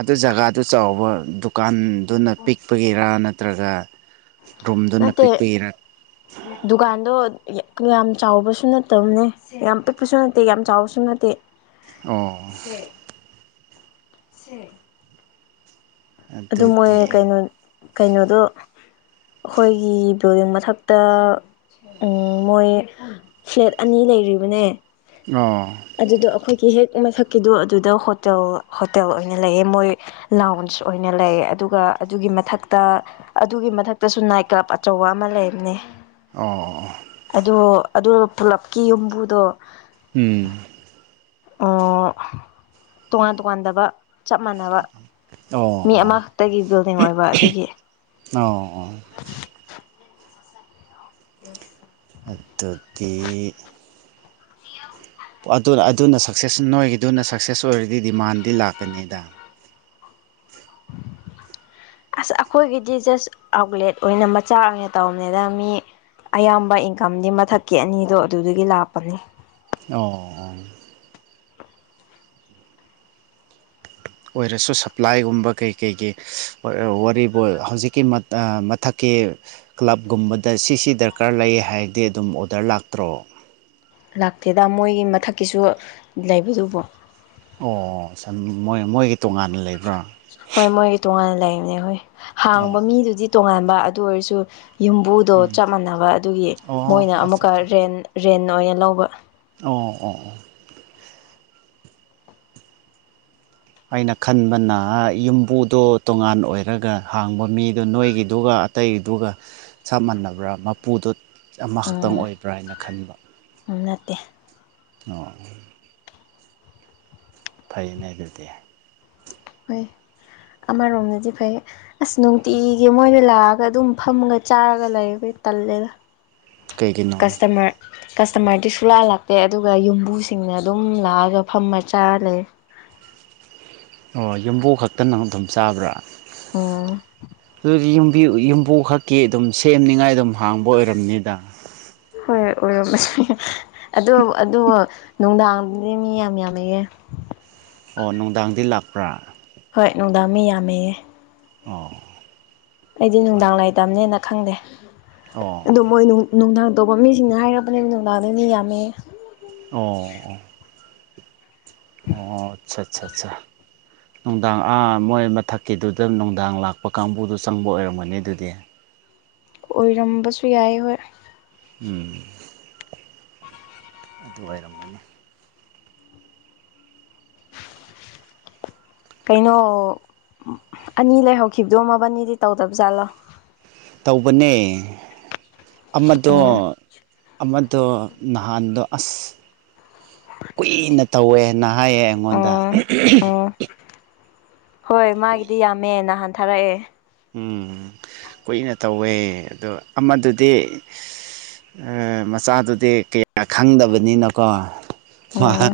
ꯑꯗꯨ ꯖꯒꯥꯗꯨ ꯆꯥꯎꯕ ꯗꯨꯀꯥꯟꯗꯨꯅ ꯄꯤꯛꯄꯒꯤꯔꯥ ꯅꯠꯇ꯭ꯔꯒ ꯔꯨꯝꯗꯨꯅ ꯅꯠꯇꯦ ꯄꯤꯛꯄꯩꯔ ꯗꯨꯀꯥꯟꯗꯣ ꯌꯥꯝ ꯆꯥꯎꯕꯁꯨ ꯅꯠꯇꯕꯅꯦ ꯌꯥꯝ ꯄꯤꯛꯄꯁꯨ ꯅꯠꯇꯦ ꯌꯥꯝ ꯆꯥꯎꯕꯁꯨ ꯅꯠꯇꯦ ꯑꯣ ꯁꯦ ꯁꯦ ꯑꯗꯨ ꯃꯣꯏ ꯑꯗꯨꯗꯤ ꯀꯩꯅꯣ ꯀꯩꯅꯣꯗꯣ ꯑꯩꯈꯣꯏꯒꯤ ꯕꯤꯜꯗꯤꯡ ꯃꯊꯛꯇ ꯎꯝ ꯃꯣꯏ ꯐ꯭ꯂꯦꯠ ꯑꯅꯤ ꯂꯩꯔꯤꯕꯅꯦ ꯑꯥ ꯑꯗꯨꯗꯣ ꯑꯩꯈꯣꯏꯒꯤ ꯍꯦꯛ ꯃꯊꯛꯀꯤꯗꯣ ꯑꯗꯨꯗ ꯍꯣꯇꯦꯜ ꯍꯣꯇꯦꯜ ꯑꯣꯏꯅ ꯂꯩꯌꯦ ꯃꯣꯏ ꯂꯥꯎꯟꯁ ꯑꯣꯏꯅ ꯂꯩ ꯑꯗꯨꯒ ꯑꯗꯨꯒꯤ ꯃꯊꯛꯇ ꯑꯗꯨꯒꯤ ꯃꯊꯛꯇꯁꯨ ꯅꯥꯏꯠ ꯀ꯭ꯂꯕ ꯑꯆꯧꯕ ꯑꯃ ꯂꯩꯕꯅꯦ ꯑꯣ ꯑꯗꯣ ꯑꯗꯨ ꯄꯨꯂꯞꯀꯤ ꯌꯨꯝꯕꯨꯗꯣ ꯎꯝ ꯑꯣ ꯇꯣꯉꯥꯟ ꯇꯣꯉꯥꯟꯗꯕ ꯆꯞ ꯃꯥꯟꯅꯕ ꯑꯣ ꯑꯣ ꯃꯤ ꯑꯃꯈꯛꯇꯒꯤ ꯕꯤꯜꯗꯤꯡ ꯑꯣꯏꯕ ꯑꯗꯨꯒꯤ ꯑꯣ ꯌꯦꯁ ꯑꯗꯨꯗꯤ ꯑꯗꯨꯅ ꯑꯗꯨꯅ ꯁꯛꯁꯦꯁ ꯅꯣꯏꯒꯤꯗꯨꯅ ꯁꯛꯁꯦꯁ ꯑꯣꯏꯔꯗꯤ ꯗꯤꯃꯥꯟꯗꯤ ꯂꯥꯛꯀꯅꯤꯗ ꯑꯁ ꯑꯩꯈꯣꯏꯒꯤꯗꯤ ꯖꯁ ꯑꯥꯎꯠꯂꯦꯠ ꯑꯣꯏꯅ ꯃꯆꯥꯥꯛ ꯑꯣꯏꯅ ꯇꯧꯔꯝꯅꯤꯗ ꯃꯤ ꯑꯌꯥꯝꯕ ꯏꯟꯀꯝꯗꯤ ꯃꯊꯛꯀꯤ ꯑꯅꯤꯗꯣ ꯑꯗꯨꯗꯒꯤ ꯂꯥꯛꯄꯅꯤ ꯑꯣ ꯑꯣ ꯑꯣꯏꯔꯁꯨ ꯁꯄ꯭ꯂꯥꯏꯒꯨꯝꯕ ꯀꯩ ꯀꯩ ꯒꯤ ꯋꯥꯔꯤꯕꯨ ꯍꯧꯖꯤꯛꯀꯤ ꯃ ꯑ ꯃꯊꯛꯀꯤ ꯀ꯭ꯂꯕꯒꯨꯝꯕꯗ ꯁꯤꯁꯤ ꯗꯔꯀꯥꯔ ꯂꯩ ꯍꯥꯏꯔꯗꯤ ꯑꯗꯨꯝ ꯑꯣꯗꯔ ꯂꯥꯛꯇ꯭ꯔꯣ ꯂꯥꯛꯇꯦꯗ ꯃꯣꯏꯒꯤ ꯃꯊꯛꯀꯤꯁꯨ ꯂꯩꯕꯗꯨꯕꯣ ꯑꯣ ꯁꯝ ꯃꯣꯏ ꯃꯣꯏꯒꯤ ꯇꯣꯉꯥꯟꯅ ꯂꯩꯕ꯭ꯔꯥ ꯍꯣꯏ ꯃꯣꯏꯒꯤ ꯇꯣꯉꯥꯟꯅ ꯂꯩꯕꯅꯦ ꯍꯣꯏ ꯍꯥꯡꯕ ꯑꯣ ꯃꯤꯗꯨꯗꯤ ꯇꯣꯉꯥꯟꯕ ꯑꯗꯨ ꯑꯣꯏꯔꯁꯨ ꯌꯨꯝꯕꯨ ꯗꯣ ꯎꯝ ꯆꯞ ꯃꯥꯟꯅꯕ ꯑꯗꯨꯒꯤ ꯑꯣ ꯃꯣꯏꯅ ꯑꯠꯆꯥ ꯑꯃꯨꯛꯀ ꯑꯠꯆꯥ ꯔꯦꯟ ꯔꯦꯟ ꯑꯣꯏꯅ ꯂꯧꯕ ꯑꯣ ꯑꯣ ꯑꯣ ꯑꯩꯅ ꯈꯟꯕꯅ ꯌꯨꯝꯕꯨꯗꯣ ꯇꯣꯉꯥꯟ ꯑꯣꯏꯔꯒ ꯍꯥꯡꯕ ꯃꯤꯗꯣ ꯅꯣꯏꯒꯤꯗꯨꯒ ꯇꯩꯗꯨꯒ ꯆꯞ ꯃꯥꯟꯅꯕ꯭ꯔꯥ ꯃꯄꯨꯗꯣ ꯑꯃꯈꯛꯇꯪ ꯑꯣꯏꯕ꯭ꯔꯥ ꯍꯥꯏꯅ ꯈꯟꯕ ꯎ ꯅꯠꯇꯦ ꯑꯣ ꯐꯩꯅꯦ ꯑꯗꯨꯗꯤ ꯍꯣꯏ ꯑꯃꯔꯣꯝꯗꯗꯤ ꯐꯩ ꯑꯁ ꯅꯨꯡꯇꯤꯒꯤ ꯃꯣꯏꯗ ꯂꯥꯛꯑꯒ ꯑꯗꯨꯝ ꯐꯝꯒ ꯆꯥꯔꯒ ꯂꯩꯕꯩ ꯇꯜꯂꯦꯗ ꯀꯩꯒꯤꯅꯣ ꯀꯁꯇꯃꯔ ꯀꯁꯇꯃꯔꯗꯤ ꯁꯨꯂꯥ ꯂꯥꯛꯇꯦ ꯑꯗꯨꯒ ꯌꯨꯝꯕꯨꯁꯤꯡꯅ ꯑꯗꯨꯝ ꯂꯥꯛꯑꯒ ꯐꯝꯃ ꯆꯥꯔ ꯂꯩ ꯑꯣ ꯌꯨꯝꯕꯨ ꯈꯛꯇꯅꯪ ꯑꯗꯨꯝ ꯆꯥꯕ꯭ꯔꯥ ꯎꯝ ꯑꯗꯨꯗꯤ ꯌꯨꯝꯕꯤ ꯌꯨꯝꯕꯨ ꯈꯛ ꯀꯦ ꯑꯗꯨꯝ ꯁꯦꯝꯅꯤꯉꯥꯏ ꯑꯗꯨꯝ ꯍꯥꯡꯕ ꯑꯣꯏꯔꯝꯅꯤꯗ ꯍꯣꯏ ꯑꯣꯏꯔꯝꯕꯁꯨ ꯌꯥꯏ ꯑꯗꯣ ꯑꯗꯨ ꯅꯨꯡꯗꯥꯡꯗꯤ ꯃꯤ ꯌꯥꯝ ꯌꯥꯝꯃꯦꯑꯦ ꯑꯣ ꯅꯨꯡꯗꯥꯡꯗꯤ ꯂꯥꯛꯄ꯭ꯔꯥ ꯍꯣꯏ ꯅꯨꯡꯗꯥꯡ ꯃꯤ ꯌꯥꯝꯃꯦꯌꯦ ꯑꯣ ꯑꯩꯗꯤ ꯅꯨꯡꯗꯥꯡ ꯍꯣꯏꯅꯦ ꯂꯥꯏ ꯇꯝꯅꯤꯅ ꯈꯪꯗꯦ ꯑꯣ ꯑꯗꯣ ꯃꯣꯏ ꯅꯨꯡꯗꯥꯡ ꯇꯧꯕ ꯃꯤꯁꯤꯡꯅ ꯍꯥꯏꯔꯛꯄꯅꯦ ꯅꯨꯡꯗꯥꯡꯗ ꯃꯤ ꯌꯥꯝꯃꯦ ꯑꯣ ꯑꯣ ꯑꯣ ꯑꯆꯥ ꯑꯆꯥ ꯆꯥ ꯅꯨꯡꯗꯥꯡ ꯑꯥ ꯃꯣꯏ ꯃꯊꯛꯀꯤꯗꯨꯗ ꯅꯨꯡꯗꯥꯡ ꯂꯥꯛꯄ ꯀꯥꯡꯕꯨꯗꯣ ꯆꯪꯕ ꯑꯣꯏꯔꯝꯒꯅꯤ ꯑꯗꯨꯗꯤ ꯑꯣꯏꯔꯝꯕꯁꯨ ꯌꯥꯏ ꯍꯣꯏ ꯎꯝ ꯑꯗꯨ ꯑꯣꯏꯔꯝꯒꯅꯤ ꯀꯩꯅꯣ ꯑꯅꯤ ꯂꯩꯍꯧꯈꯤꯕꯗꯣ ꯃꯕꯥꯅꯤꯗꯤ ꯇꯧꯗꯕꯖꯥꯠꯂꯣ ꯇꯧꯕꯅꯦ ꯑꯃꯗꯣ ꯎꯝ ꯑꯃꯗꯣ ꯅꯍꯥꯟꯗꯣ ꯑꯁ ꯀꯨꯏꯅ ꯇꯧꯋꯦ ꯅ ꯍꯥꯏꯌꯦ ꯑꯩꯉꯣꯟꯗ ꯎꯝ ꯎꯝ ꯍꯣꯏ ꯃꯥꯒꯤꯗꯤ ꯌꯥꯝꯃꯦ ꯅꯍꯥꯟꯊꯥꯔꯛꯑꯦ ꯎꯝ ꯀꯨꯏꯅ ꯇꯧꯋꯦ ꯑꯗꯣ ꯑꯃꯗꯨꯗꯤ ꯑ ꯃꯆꯥꯗꯨꯗꯤ ꯀꯌꯥ ꯈꯪꯗꯕꯅꯤꯅꯀꯣ ꯎꯝ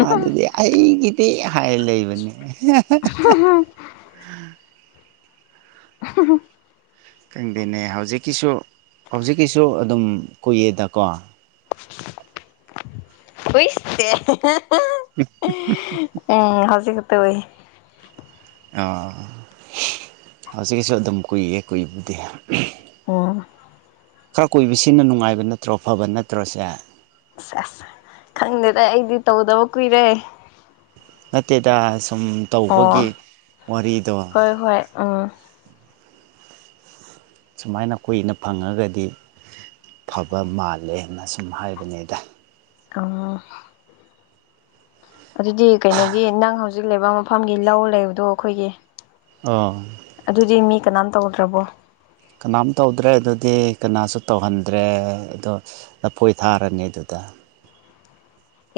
ꯃꯥꯗꯨꯗꯤ ꯑꯩꯒꯤꯗꯤ ꯍꯥꯏ ꯂꯩꯕꯅꯦ ꯈꯪꯗꯦꯅꯦ ꯍꯧꯖꯤꯛꯀꯤꯁꯨ ꯍꯧꯖꯤꯛꯀꯤꯁꯨ ꯑꯗꯨꯝ ꯀꯨꯏꯌꯦꯗꯀꯣ ꯍꯨꯁꯇꯦ ꯍ ꯎꯪ ꯍꯧꯖꯤꯛ ꯈꯛꯇ ꯎꯏ ꯑꯣ ꯍꯧꯖꯤꯛꯀꯤꯁꯨ ꯑꯗꯨꯝ ꯀꯨꯏꯌꯦ ꯀꯨꯏꯕꯨꯗꯤ ꯑꯣ ꯈꯔ ꯀꯣꯏꯕꯁꯤꯅ ꯅꯨꯡꯉꯥꯏꯕ ꯅꯠꯇ꯭ꯔꯣ ꯐꯕ ꯅꯠꯇ꯭ꯔꯣꯁꯦ ꯁꯦꯁ ꯈꯪꯗꯦꯗ ꯑꯩꯗꯤ ꯇꯧꯗꯕ ꯀꯨꯏꯔꯦ ꯅꯠꯇꯦꯗ ꯁꯨꯝ ꯇꯧꯕꯒꯤ ꯑꯣ ꯋꯥꯔꯤꯗꯣ ꯑꯥ ꯁꯨꯃꯥꯏꯅ ꯀꯨꯏꯅ ꯐꯪꯉꯒꯗꯤ ꯐꯕ ꯃꯥꯜꯂꯦꯅ ꯁꯨꯝ ꯍꯥꯏꯕꯅꯦꯗ ꯑ ꯑꯗꯨꯗꯤ ꯀꯩꯅꯣꯒꯤ ꯅꯪ ꯍꯧꯖꯤꯛ ꯂꯩꯕ ꯃꯐꯝꯒꯤ ꯂꯧ ꯂꯩꯕꯗꯣ ꯑꯩꯈꯣꯏꯒꯤ ꯑꯥ ꯑꯗꯨꯗꯤ ꯃꯤ ꯀꯅꯥꯝ ꯇꯧꯗ꯭ꯔꯕꯣ ꯀꯅꯥꯝ ꯇꯧꯗ꯭ꯔꯦ ꯑꯗꯨꯗꯤ ꯀꯅꯥꯁꯨ ꯇꯧꯍꯟꯗ꯭ꯔꯦ ꯑꯗꯣ ꯅꯐꯣꯏ ꯊꯥꯔꯅꯤ ꯑꯗꯨꯗ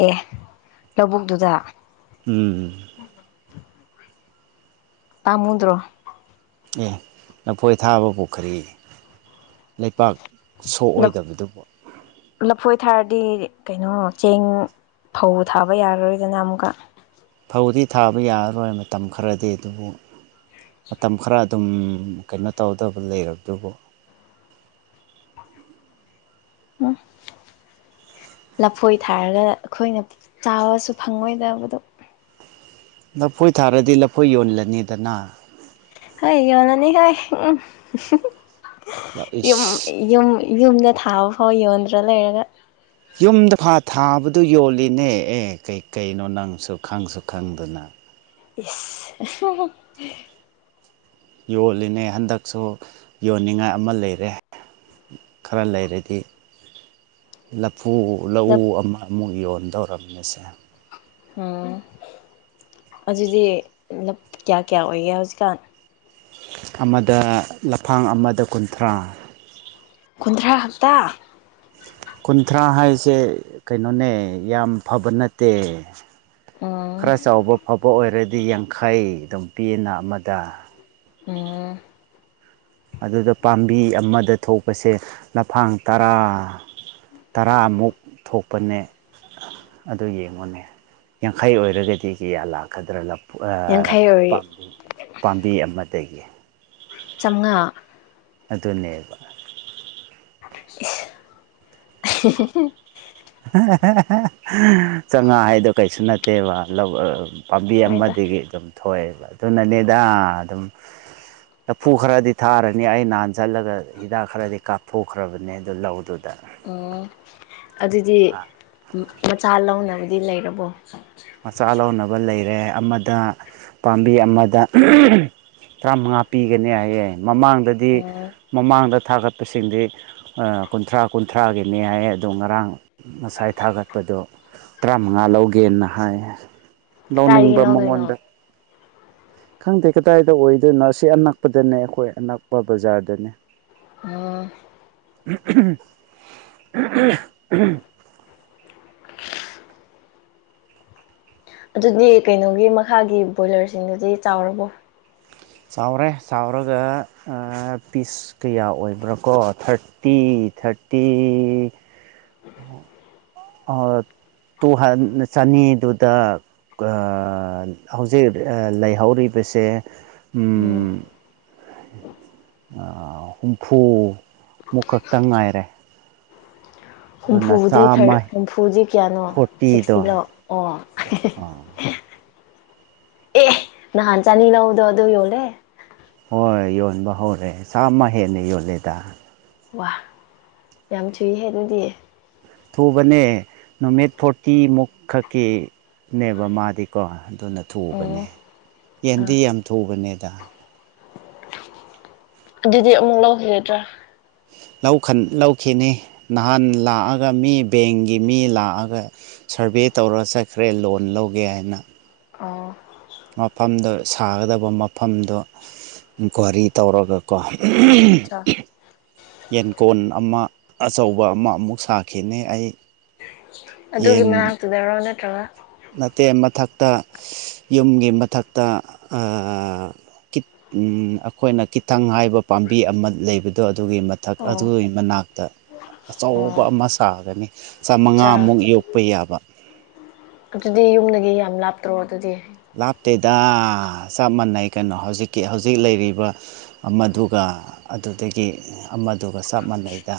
ꯑꯦ ꯂꯧꯕꯨꯛꯇꯨꯗ ꯎꯝ ꯇꯃꯨꯗ꯭ꯔꯣ ꯑꯦ ꯂꯐꯣꯏ ꯊꯥꯕꯕꯨ ꯈꯔꯤ ꯂꯩꯄꯥꯛ ꯁꯣꯛꯑꯣꯏꯗꯕꯗꯨ ꯂꯐꯣꯏ ꯊꯥꯔꯗꯤ ꯀꯩꯅꯣ ꯆꯦꯡ ꯐꯧ ꯊꯥꯕ ꯌꯥꯔꯔꯣꯏꯗꯅ ꯑꯃꯨꯛꯀ ꯐꯧꯗꯤ ꯊꯥꯕ ꯌꯥꯔꯔꯣꯏ ꯃꯇꯝ ꯈꯔꯗꯤ ꯑꯗꯨꯕꯨ ꯃꯇꯝ ꯈꯔ ꯑꯗꯨꯝ ꯀꯩꯅꯣ ꯇꯧꯗꯕ ꯂꯩꯔꯕꯗꯨꯕꯨ ꯎꯝ [inaudible] ꯂꯐꯣꯏ ꯊꯥꯔꯒ ꯑꯩꯈꯣꯏꯅ ꯆꯥꯕꯁꯨ ꯐꯪꯉꯣꯏꯗꯕꯗꯣ ꯂꯐꯣꯏ ꯊꯥꯔꯗꯤ ꯂꯐꯣꯏ ꯌꯣꯜꯂꯅꯤꯗꯅ ꯍꯦ ꯌꯔꯅꯤ ꯍꯥꯏ ꯌꯨꯝ ꯏꯁ ꯌꯨꯝ ꯌꯨꯝꯗ ꯊꯥꯕ ꯐꯥꯎ ꯌꯣꯟꯗ꯭ꯔ ꯂꯩꯔꯒ ꯌꯨꯝꯗ ꯐꯥ ꯊꯥꯕꯗꯨ ꯌꯣꯜꯂꯤꯅꯦ ꯑꯦ ꯀꯩꯀꯩꯅꯣ ꯅꯪꯁꯨ ꯈꯪꯁꯨ ꯈꯪꯗꯅ ꯏꯁ ꯌꯣꯜꯂꯤꯅꯦ ꯍꯟꯗꯛꯁꯨ ꯌꯣꯟꯅꯤꯡꯉꯥꯏ ꯑꯃ ꯂꯩꯔꯦ ꯈꯔ ꯂꯩꯔꯗꯤ ꯂꯐꯨ ꯂꯧꯎ ꯑꯃꯃꯨꯛ ꯌꯣꯟꯗꯧꯔꯝꯃꯤꯁꯦ ꯎ ꯑꯗꯨꯗꯤ ꯀꯌꯥ ꯀꯌꯥ ꯑꯣꯏꯒꯦ ꯍꯧꯖꯤꯛꯀꯥꯟ ꯑꯃꯗ ꯂꯐꯥꯡ ꯑꯃꯗ ꯀꯨꯟꯊ꯭ꯔꯥ ꯀꯨꯟꯊ꯭ꯔꯥ ꯈꯛꯇꯥ ꯀꯨꯟꯊ꯭ꯔꯥ ꯍꯥꯏꯁꯦ ꯀꯩꯅꯣꯅꯦ ꯌꯥꯝ ꯐꯕ ꯅꯠꯇꯦ ꯑꯣ ꯈꯔ ꯆꯥꯎꯕ ꯐꯕ ꯑꯣꯏꯔꯗꯤ ꯌꯥꯡꯈꯩ ꯑꯗꯨꯝ ꯄꯤꯑꯅ ꯑꯃꯗ ꯎꯝ ꯑꯗꯨꯗ ꯄꯥꯝꯕꯤ ꯑꯃꯗ ꯊꯣꯛꯄꯁꯦ ꯂꯐꯥꯡ ꯇꯔꯥ ꯇꯔꯥꯃꯨꯛ ꯊꯣꯛꯄꯅꯦ ꯑꯗꯨ ꯌꯦꯡꯉꯨꯅꯦ ꯌꯥꯡꯈꯩ ꯑꯣꯏꯔꯒꯗꯤ ꯀꯤꯌꯥ ꯂꯥꯛꯀꯗ꯭ꯔꯥ ꯂ ꯌꯥꯡꯈꯩ ꯑꯣꯏ ꯄꯥꯝꯕꯤ ꯄꯥꯝꯕꯤ ꯑꯃꯗꯒꯤ ꯆꯥꯝꯉꯥ ꯑꯗꯨꯅꯦꯕ [unintelligible] ꯆꯥꯝꯉꯥ ꯍꯥꯏꯗꯣ ꯀꯩꯁꯨ ꯅꯠꯇꯦꯕ ꯄꯥꯝꯕꯤ ꯍꯥꯏꯗ ꯑꯃꯗꯒꯤ ꯑꯗꯨꯝ ꯊꯣꯛꯑꯦꯕ ꯑꯗꯨꯅꯅꯦꯗ ꯑꯗꯨꯝ ꯂꯐꯨ ꯈꯔꯗꯤ ꯊꯥꯔꯦ ꯑꯩ ꯅꯍꯥꯟ ꯆꯠꯂꯒ ꯍꯤꯗꯥꯛ ꯈꯔꯗꯤ ꯀꯥꯞꯊꯣꯛꯈ꯭ꯔꯕꯅꯦ ꯑꯗꯨ ꯂꯧꯗꯨꯗ ꯎꯝ ꯑꯗꯨꯗꯤ ꯃꯆꯥ ꯂꯧꯅꯕꯗꯤ ꯂꯩꯔꯕꯣ ꯃꯆꯥ ꯂꯧꯅꯕ ꯂꯩꯔꯦ ꯑꯃꯗ ꯄꯥꯝꯕꯤ ꯑꯃꯗ ꯇꯔꯥꯃꯉꯥ ꯄꯤꯒꯅꯤ ꯍꯥꯏꯌꯦ ꯃꯃꯥꯡꯗꯗꯤ ꯑꯣ ꯃꯃꯥꯡꯗ ꯊꯥꯒꯠꯄꯁꯤꯡꯗꯤ ꯀꯨꯟꯊ꯭ꯔꯥ ꯀꯨꯟꯊ꯭ꯔꯥꯒꯤꯅꯤ ꯍꯥꯏ ꯑꯗꯨ ꯉꯔꯥꯡ ꯉꯁꯥꯏ ꯊꯥꯒꯠꯄꯗꯣ ꯇꯔꯥꯃꯉꯥ ꯂꯧꯒꯦꯅ ꯍꯥꯏ ꯀꯥꯏꯗꯒꯤ ꯂꯧꯅꯤꯡꯕ ꯂꯧꯗꯣꯏꯅꯣ ꯃꯉꯣꯟꯗ ꯈꯪꯗꯦ ꯀꯗꯥꯏꯗ ꯑꯣꯏꯗꯣꯏꯅꯣ ꯑꯁꯤ ꯑꯅꯛꯄꯗꯅꯦ ꯑꯩꯈꯣꯏ ꯑꯅꯛꯄ ꯕꯖꯥꯔꯗꯅꯦ ꯎꯝ [inaudible] ꯑꯗꯨꯗꯤ ꯀꯩꯅꯣꯒꯤ ꯃꯈꯥꯒꯤ ꯕꯣꯏꯂꯔꯁꯤꯡꯗꯨꯗꯤ ꯆꯥꯎꯔꯕꯣ ꯆꯥꯎꯔꯦ ꯆꯥꯎꯔꯒ ꯄꯤꯁ ꯀꯌꯥ ꯑꯣꯏꯕ꯭ꯔꯥꯀꯣ ꯊꯥꯔꯠ ꯐꯤꯐꯇꯤ ꯊꯥꯔꯇꯤ ꯑ ꯇꯨ ꯆꯅꯤꯗꯨꯗ ꯍꯧꯖꯤꯛ ꯂꯩꯍꯧꯔꯤꯕꯁꯦ ꯎꯝ ꯍꯨꯝꯐꯨꯃꯨꯛ ꯈꯛꯇꯪ ꯉꯥꯏꯔꯦ ꯑꯗꯨꯅ ꯍꯨꯝꯐꯨꯕꯨꯗꯤ ꯆꯥꯝꯃ ꯊꯔꯦ ꯐꯨꯖꯤ ꯀꯌꯥꯅꯣ ꯐꯣꯔꯇꯤꯗꯣ ꯁꯤꯛꯁꯇꯤ ꯂꯥꯛꯑꯣ ꯑꯣ ꯑꯦ ꯅꯍꯥꯟ ꯆꯥꯅꯤ ꯂꯧꯗꯣ ꯑꯗꯨ ꯌꯣꯜꯂꯦ ꯍꯣꯏ ꯌꯣꯟꯕ ꯍꯧꯔꯦ ꯆꯥꯝꯃ ꯍꯦꯟꯅ ꯌꯣꯜꯂꯦꯗ ꯋꯥ ꯌꯥꯝ ꯊꯨꯏꯍꯦ ꯑꯗꯨꯗꯤ ꯊꯨꯕꯅꯦ ꯅꯨꯃꯤꯠ ꯐꯣꯔꯇꯤꯃꯨꯛ ꯈꯛꯀꯤꯅꯦꯕ ꯃꯥꯗꯤꯀꯣ ꯑꯗꯨꯅ ꯊꯨꯕꯅꯦ ꯑꯣ ꯑꯆꯥ ꯌꯦꯟꯗꯤ ꯌꯥꯝ ꯊꯨꯕꯅꯦꯗ ꯑꯗꯨꯗꯤ ꯑꯃꯨꯛ ꯂꯧꯒꯗ꯭ꯔꯥ ꯂꯧ ꯂꯧꯈꯤꯅꯤ ꯅꯍꯥꯟ ꯂꯥꯛꯑꯒ ꯃꯤ ꯕꯦꯡꯒꯤ ꯃꯤ ꯂꯥꯛꯑꯒ ꯁꯔꯚꯦ ꯇꯧꯔ ꯆꯠꯈ꯭ꯔꯦ ꯂꯣꯟ ꯂꯧꯒꯦ ꯍꯥꯏꯅ ꯑ ꯃꯐꯝꯗ ꯁꯥꯒꯗꯕ ꯃꯐꯝꯗꯣ ꯏꯟꯀ꯭ꯋꯥꯔꯤ ꯇꯧꯔꯒ ꯀꯣ ꯑꯆꯥ ꯌꯦꯟꯀꯣꯟ ꯑꯃ ꯑꯆꯧꯕ ꯑꯃ ꯑꯃꯨꯛ ꯁꯥꯈꯤꯅꯤ ꯑꯩ ꯑꯗꯨꯒꯤ ꯌꯦꯟ ꯃꯅꯥꯛꯇꯨꯗꯔꯣ ꯅꯠꯇ꯭ꯔꯒ ꯅꯠꯇꯦ ꯃꯊꯛꯇ ꯌꯨꯝꯒꯤ ꯃꯊꯛꯇ ꯑꯩꯈꯣꯏꯅ ꯤꯊꯪ ꯍꯥꯏꯕ ꯄꯥꯝꯕꯤ ꯑꯃ ꯂꯩꯕꯗꯣ ꯑꯗꯨꯒꯤ ꯃꯊꯛ ꯑꯣ ꯑꯗꯨꯒꯤ ꯃꯅꯥꯛꯇ ꯑꯆꯧꯕ ꯑꯣ ꯑꯃ ꯁꯥꯒꯅꯤ ꯑꯠꯆꯥ ꯆꯥꯝꯃꯉꯥꯃꯨꯛ ꯌꯣꯛꯄ ꯌꯥꯕ ꯑꯗꯨꯗꯤ ꯌꯨꯝꯗꯒꯤ ꯌꯥꯝ ꯂꯥꯞꯇ꯭ꯔꯣ ꯑꯗꯨꯗꯤ ꯂꯥꯞꯇꯦꯗ ꯆꯞ ꯃꯥꯟꯅꯩ ꯀꯩꯅꯣ ꯍꯧꯖꯤꯛꯀꯤ ꯍꯧꯖꯤꯛ ꯂꯩꯔꯤꯕ ꯑꯃꯗꯨꯒ ꯑꯗꯨꯗꯒꯤ ꯑꯃꯗꯨꯒ ꯆꯞ ꯃꯥꯟꯅꯩꯗ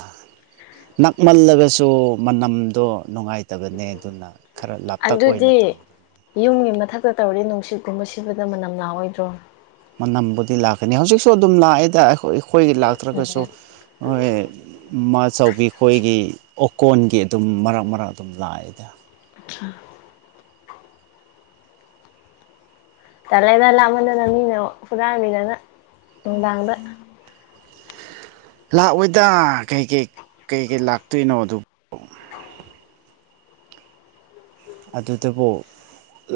ꯅꯛꯃꯜꯂꯒꯁꯨ ꯃꯅꯝꯗꯣ ꯅꯨꯡꯉꯥꯏꯇꯕꯅꯦ ꯑꯗꯨꯅ ꯈꯔ ꯂꯥꯞꯇꯛ ꯑꯣꯏꯅ ꯑꯗꯨꯗꯤ ꯇꯧꯕꯗꯣ ꯌꯨꯝꯒꯤ ꯃꯊꯛꯇ ꯇꯧꯔꯤ ꯅꯨꯡꯁꯤꯠꯀꯨꯝꯕ ꯁꯤꯕꯗ ꯃꯅꯝ ꯂꯥꯛꯑꯣꯏꯗ꯭ꯔꯣ ꯃꯅꯝꯕꯨꯗꯤ ꯂꯥꯛꯀꯅꯤ ꯍꯧꯖꯤꯛꯁꯨ ꯑꯗꯨꯝ ꯂꯥꯛꯑꯦꯗ ꯑꯩꯈꯣꯏ ꯂꯥꯛꯇ꯭ꯔꯒꯁꯨ ꯎꯝ ꯍꯣꯏ ꯃꯥꯆꯧꯕꯤ ꯑꯩꯈꯣꯏꯒꯤ ꯑꯣꯀꯣꯟꯒꯤ ꯑꯗꯨꯝ ꯃꯔꯛ ꯃꯔꯛ ꯑꯗꯨꯝ ꯂꯥꯛꯑꯦꯗ ꯇꯂꯗ ꯂꯥꯛꯞꯃꯟꯗꯅ ꯃꯤꯅ ꯍꯨꯔꯥꯃꯤꯗꯅ ꯅꯨꯡꯗꯥꯡꯗ ꯂꯥꯛꯑꯣꯏꯗ ꯀꯩꯀꯩ ꯀꯩꯀꯩ ꯂꯥꯛꯇꯣꯏꯅꯣ ꯑꯗꯨ ꯑꯗꯨꯗꯨꯕꯨ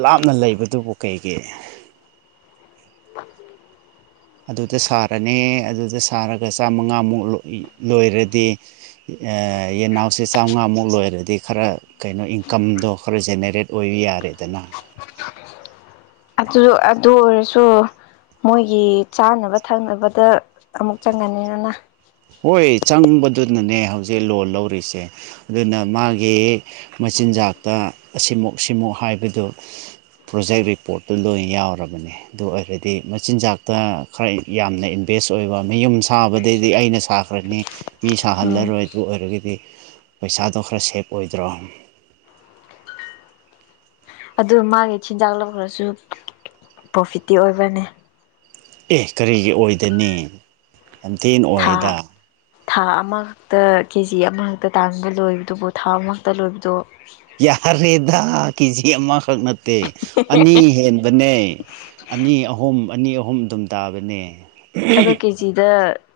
ꯂꯥꯞꯅ ꯂꯩꯕꯗꯨꯕꯨ ꯀꯩꯒꯤ ꯑꯗꯨꯗ ꯁꯥꯔꯅꯦ ꯑꯗꯨꯗ ꯁꯥꯔꯒ ꯆꯥꯝꯃꯉꯥꯃꯨꯛ ꯂꯣꯏꯔꯗꯤ ꯌꯦꯟꯅꯥꯎꯁꯦ ꯆꯥꯝꯃꯉꯥꯃꯨꯛ ꯂꯣꯏꯔꯗꯤ ꯈꯔ ꯀꯩꯅꯣ ꯏꯟꯀꯝꯗꯣ ꯈꯔ ꯖꯦꯅꯦꯔꯦꯠ ꯑꯣꯏꯕ ꯌꯥꯔꯦꯗꯅ ꯑꯗꯨ ꯑꯗꯨ ꯑꯣꯏꯔꯁꯨ ꯃꯣꯏꯒꯤ ꯆꯥꯅꯕ ꯊꯛꯅꯕꯗ ꯑꯃꯨꯛ ꯆꯪꯒꯅꯤꯅ ꯍꯣꯏ ꯆꯪꯕꯗꯨꯅꯅꯦ ꯍꯧꯖꯤꯛ ꯂꯣꯟ ꯂꯧꯔꯤꯁꯦ ꯑꯗꯨꯅ ꯃꯥꯒꯤ ꯃꯆꯤꯟꯖꯥꯛꯇ ꯑꯁꯤꯃꯨ ꯁꯤꯃꯨ ꯍꯥꯏꯕꯗꯨ ꯄ꯭ꯔꯣꯖꯦꯛ ꯔꯤꯄꯣꯔꯠꯇꯨ ꯂꯣꯏꯅ ꯌꯥꯎꯔꯕꯅꯦ ꯑꯗꯨ ꯑꯣꯏꯔꯗꯤ ꯃꯆꯤꯟꯖꯥꯛꯇ ꯈꯔ ꯌꯥꯝꯅ ꯏꯟꯚꯦꯁ ꯑꯣꯏꯕ ꯃꯌꯨꯝ ꯁꯥꯕꯗꯩꯗꯤ ꯑꯩꯅ ꯁꯥꯈ꯭ꯔꯅꯤ ꯃꯤ ꯎꯝ ꯁꯥꯍꯜꯂꯔꯣꯏ ꯑꯗꯨ ꯑꯣꯏꯔꯒꯗꯤ ꯄꯩꯁꯥꯗꯣ ꯈꯔ ꯁꯦꯞ ꯑꯣꯏꯗ꯭ꯔꯣ ꯑꯗꯨ ꯃꯥꯒꯤ ꯆꯤꯟꯖꯥꯛ ꯂꯧꯈ꯭ꯔꯁꯨ ꯄ꯭ꯔꯣꯐꯤꯠꯇꯤ ꯑꯣꯏꯕꯅꯤ ꯑꯦ ꯀꯔꯤꯒꯤ ꯑꯣꯏꯗꯅꯤ ꯌꯥꯝ ꯊꯤꯅ ꯊꯥ ꯑꯣꯏꯌ‌ꯦꯗ ꯊꯥ ꯑꯃꯈꯛꯇ ꯀꯦ ꯖꯤ ꯑꯃꯈꯛꯇ ꯇꯥꯟꯕ ꯂꯣꯏꯕꯗꯨꯕꯨ ꯊꯥ ꯑꯃꯈꯛꯇ ꯂꯣꯏꯕꯗꯨꯕꯨ ꯌꯥꯔꯦꯗ ꯀꯦ ꯖꯤ ꯑꯃꯈꯛ ꯅꯠꯇꯦ ꯑꯅꯤ ꯍꯦꯟꯕꯅꯦ ꯑꯅꯤ ꯑꯍꯨꯝ ꯑꯅꯤ ꯑꯍꯨꯝ ꯗꯨꯝ ꯇꯥꯕꯅꯦ ꯑꯗꯣ ꯀꯦꯖꯤꯗ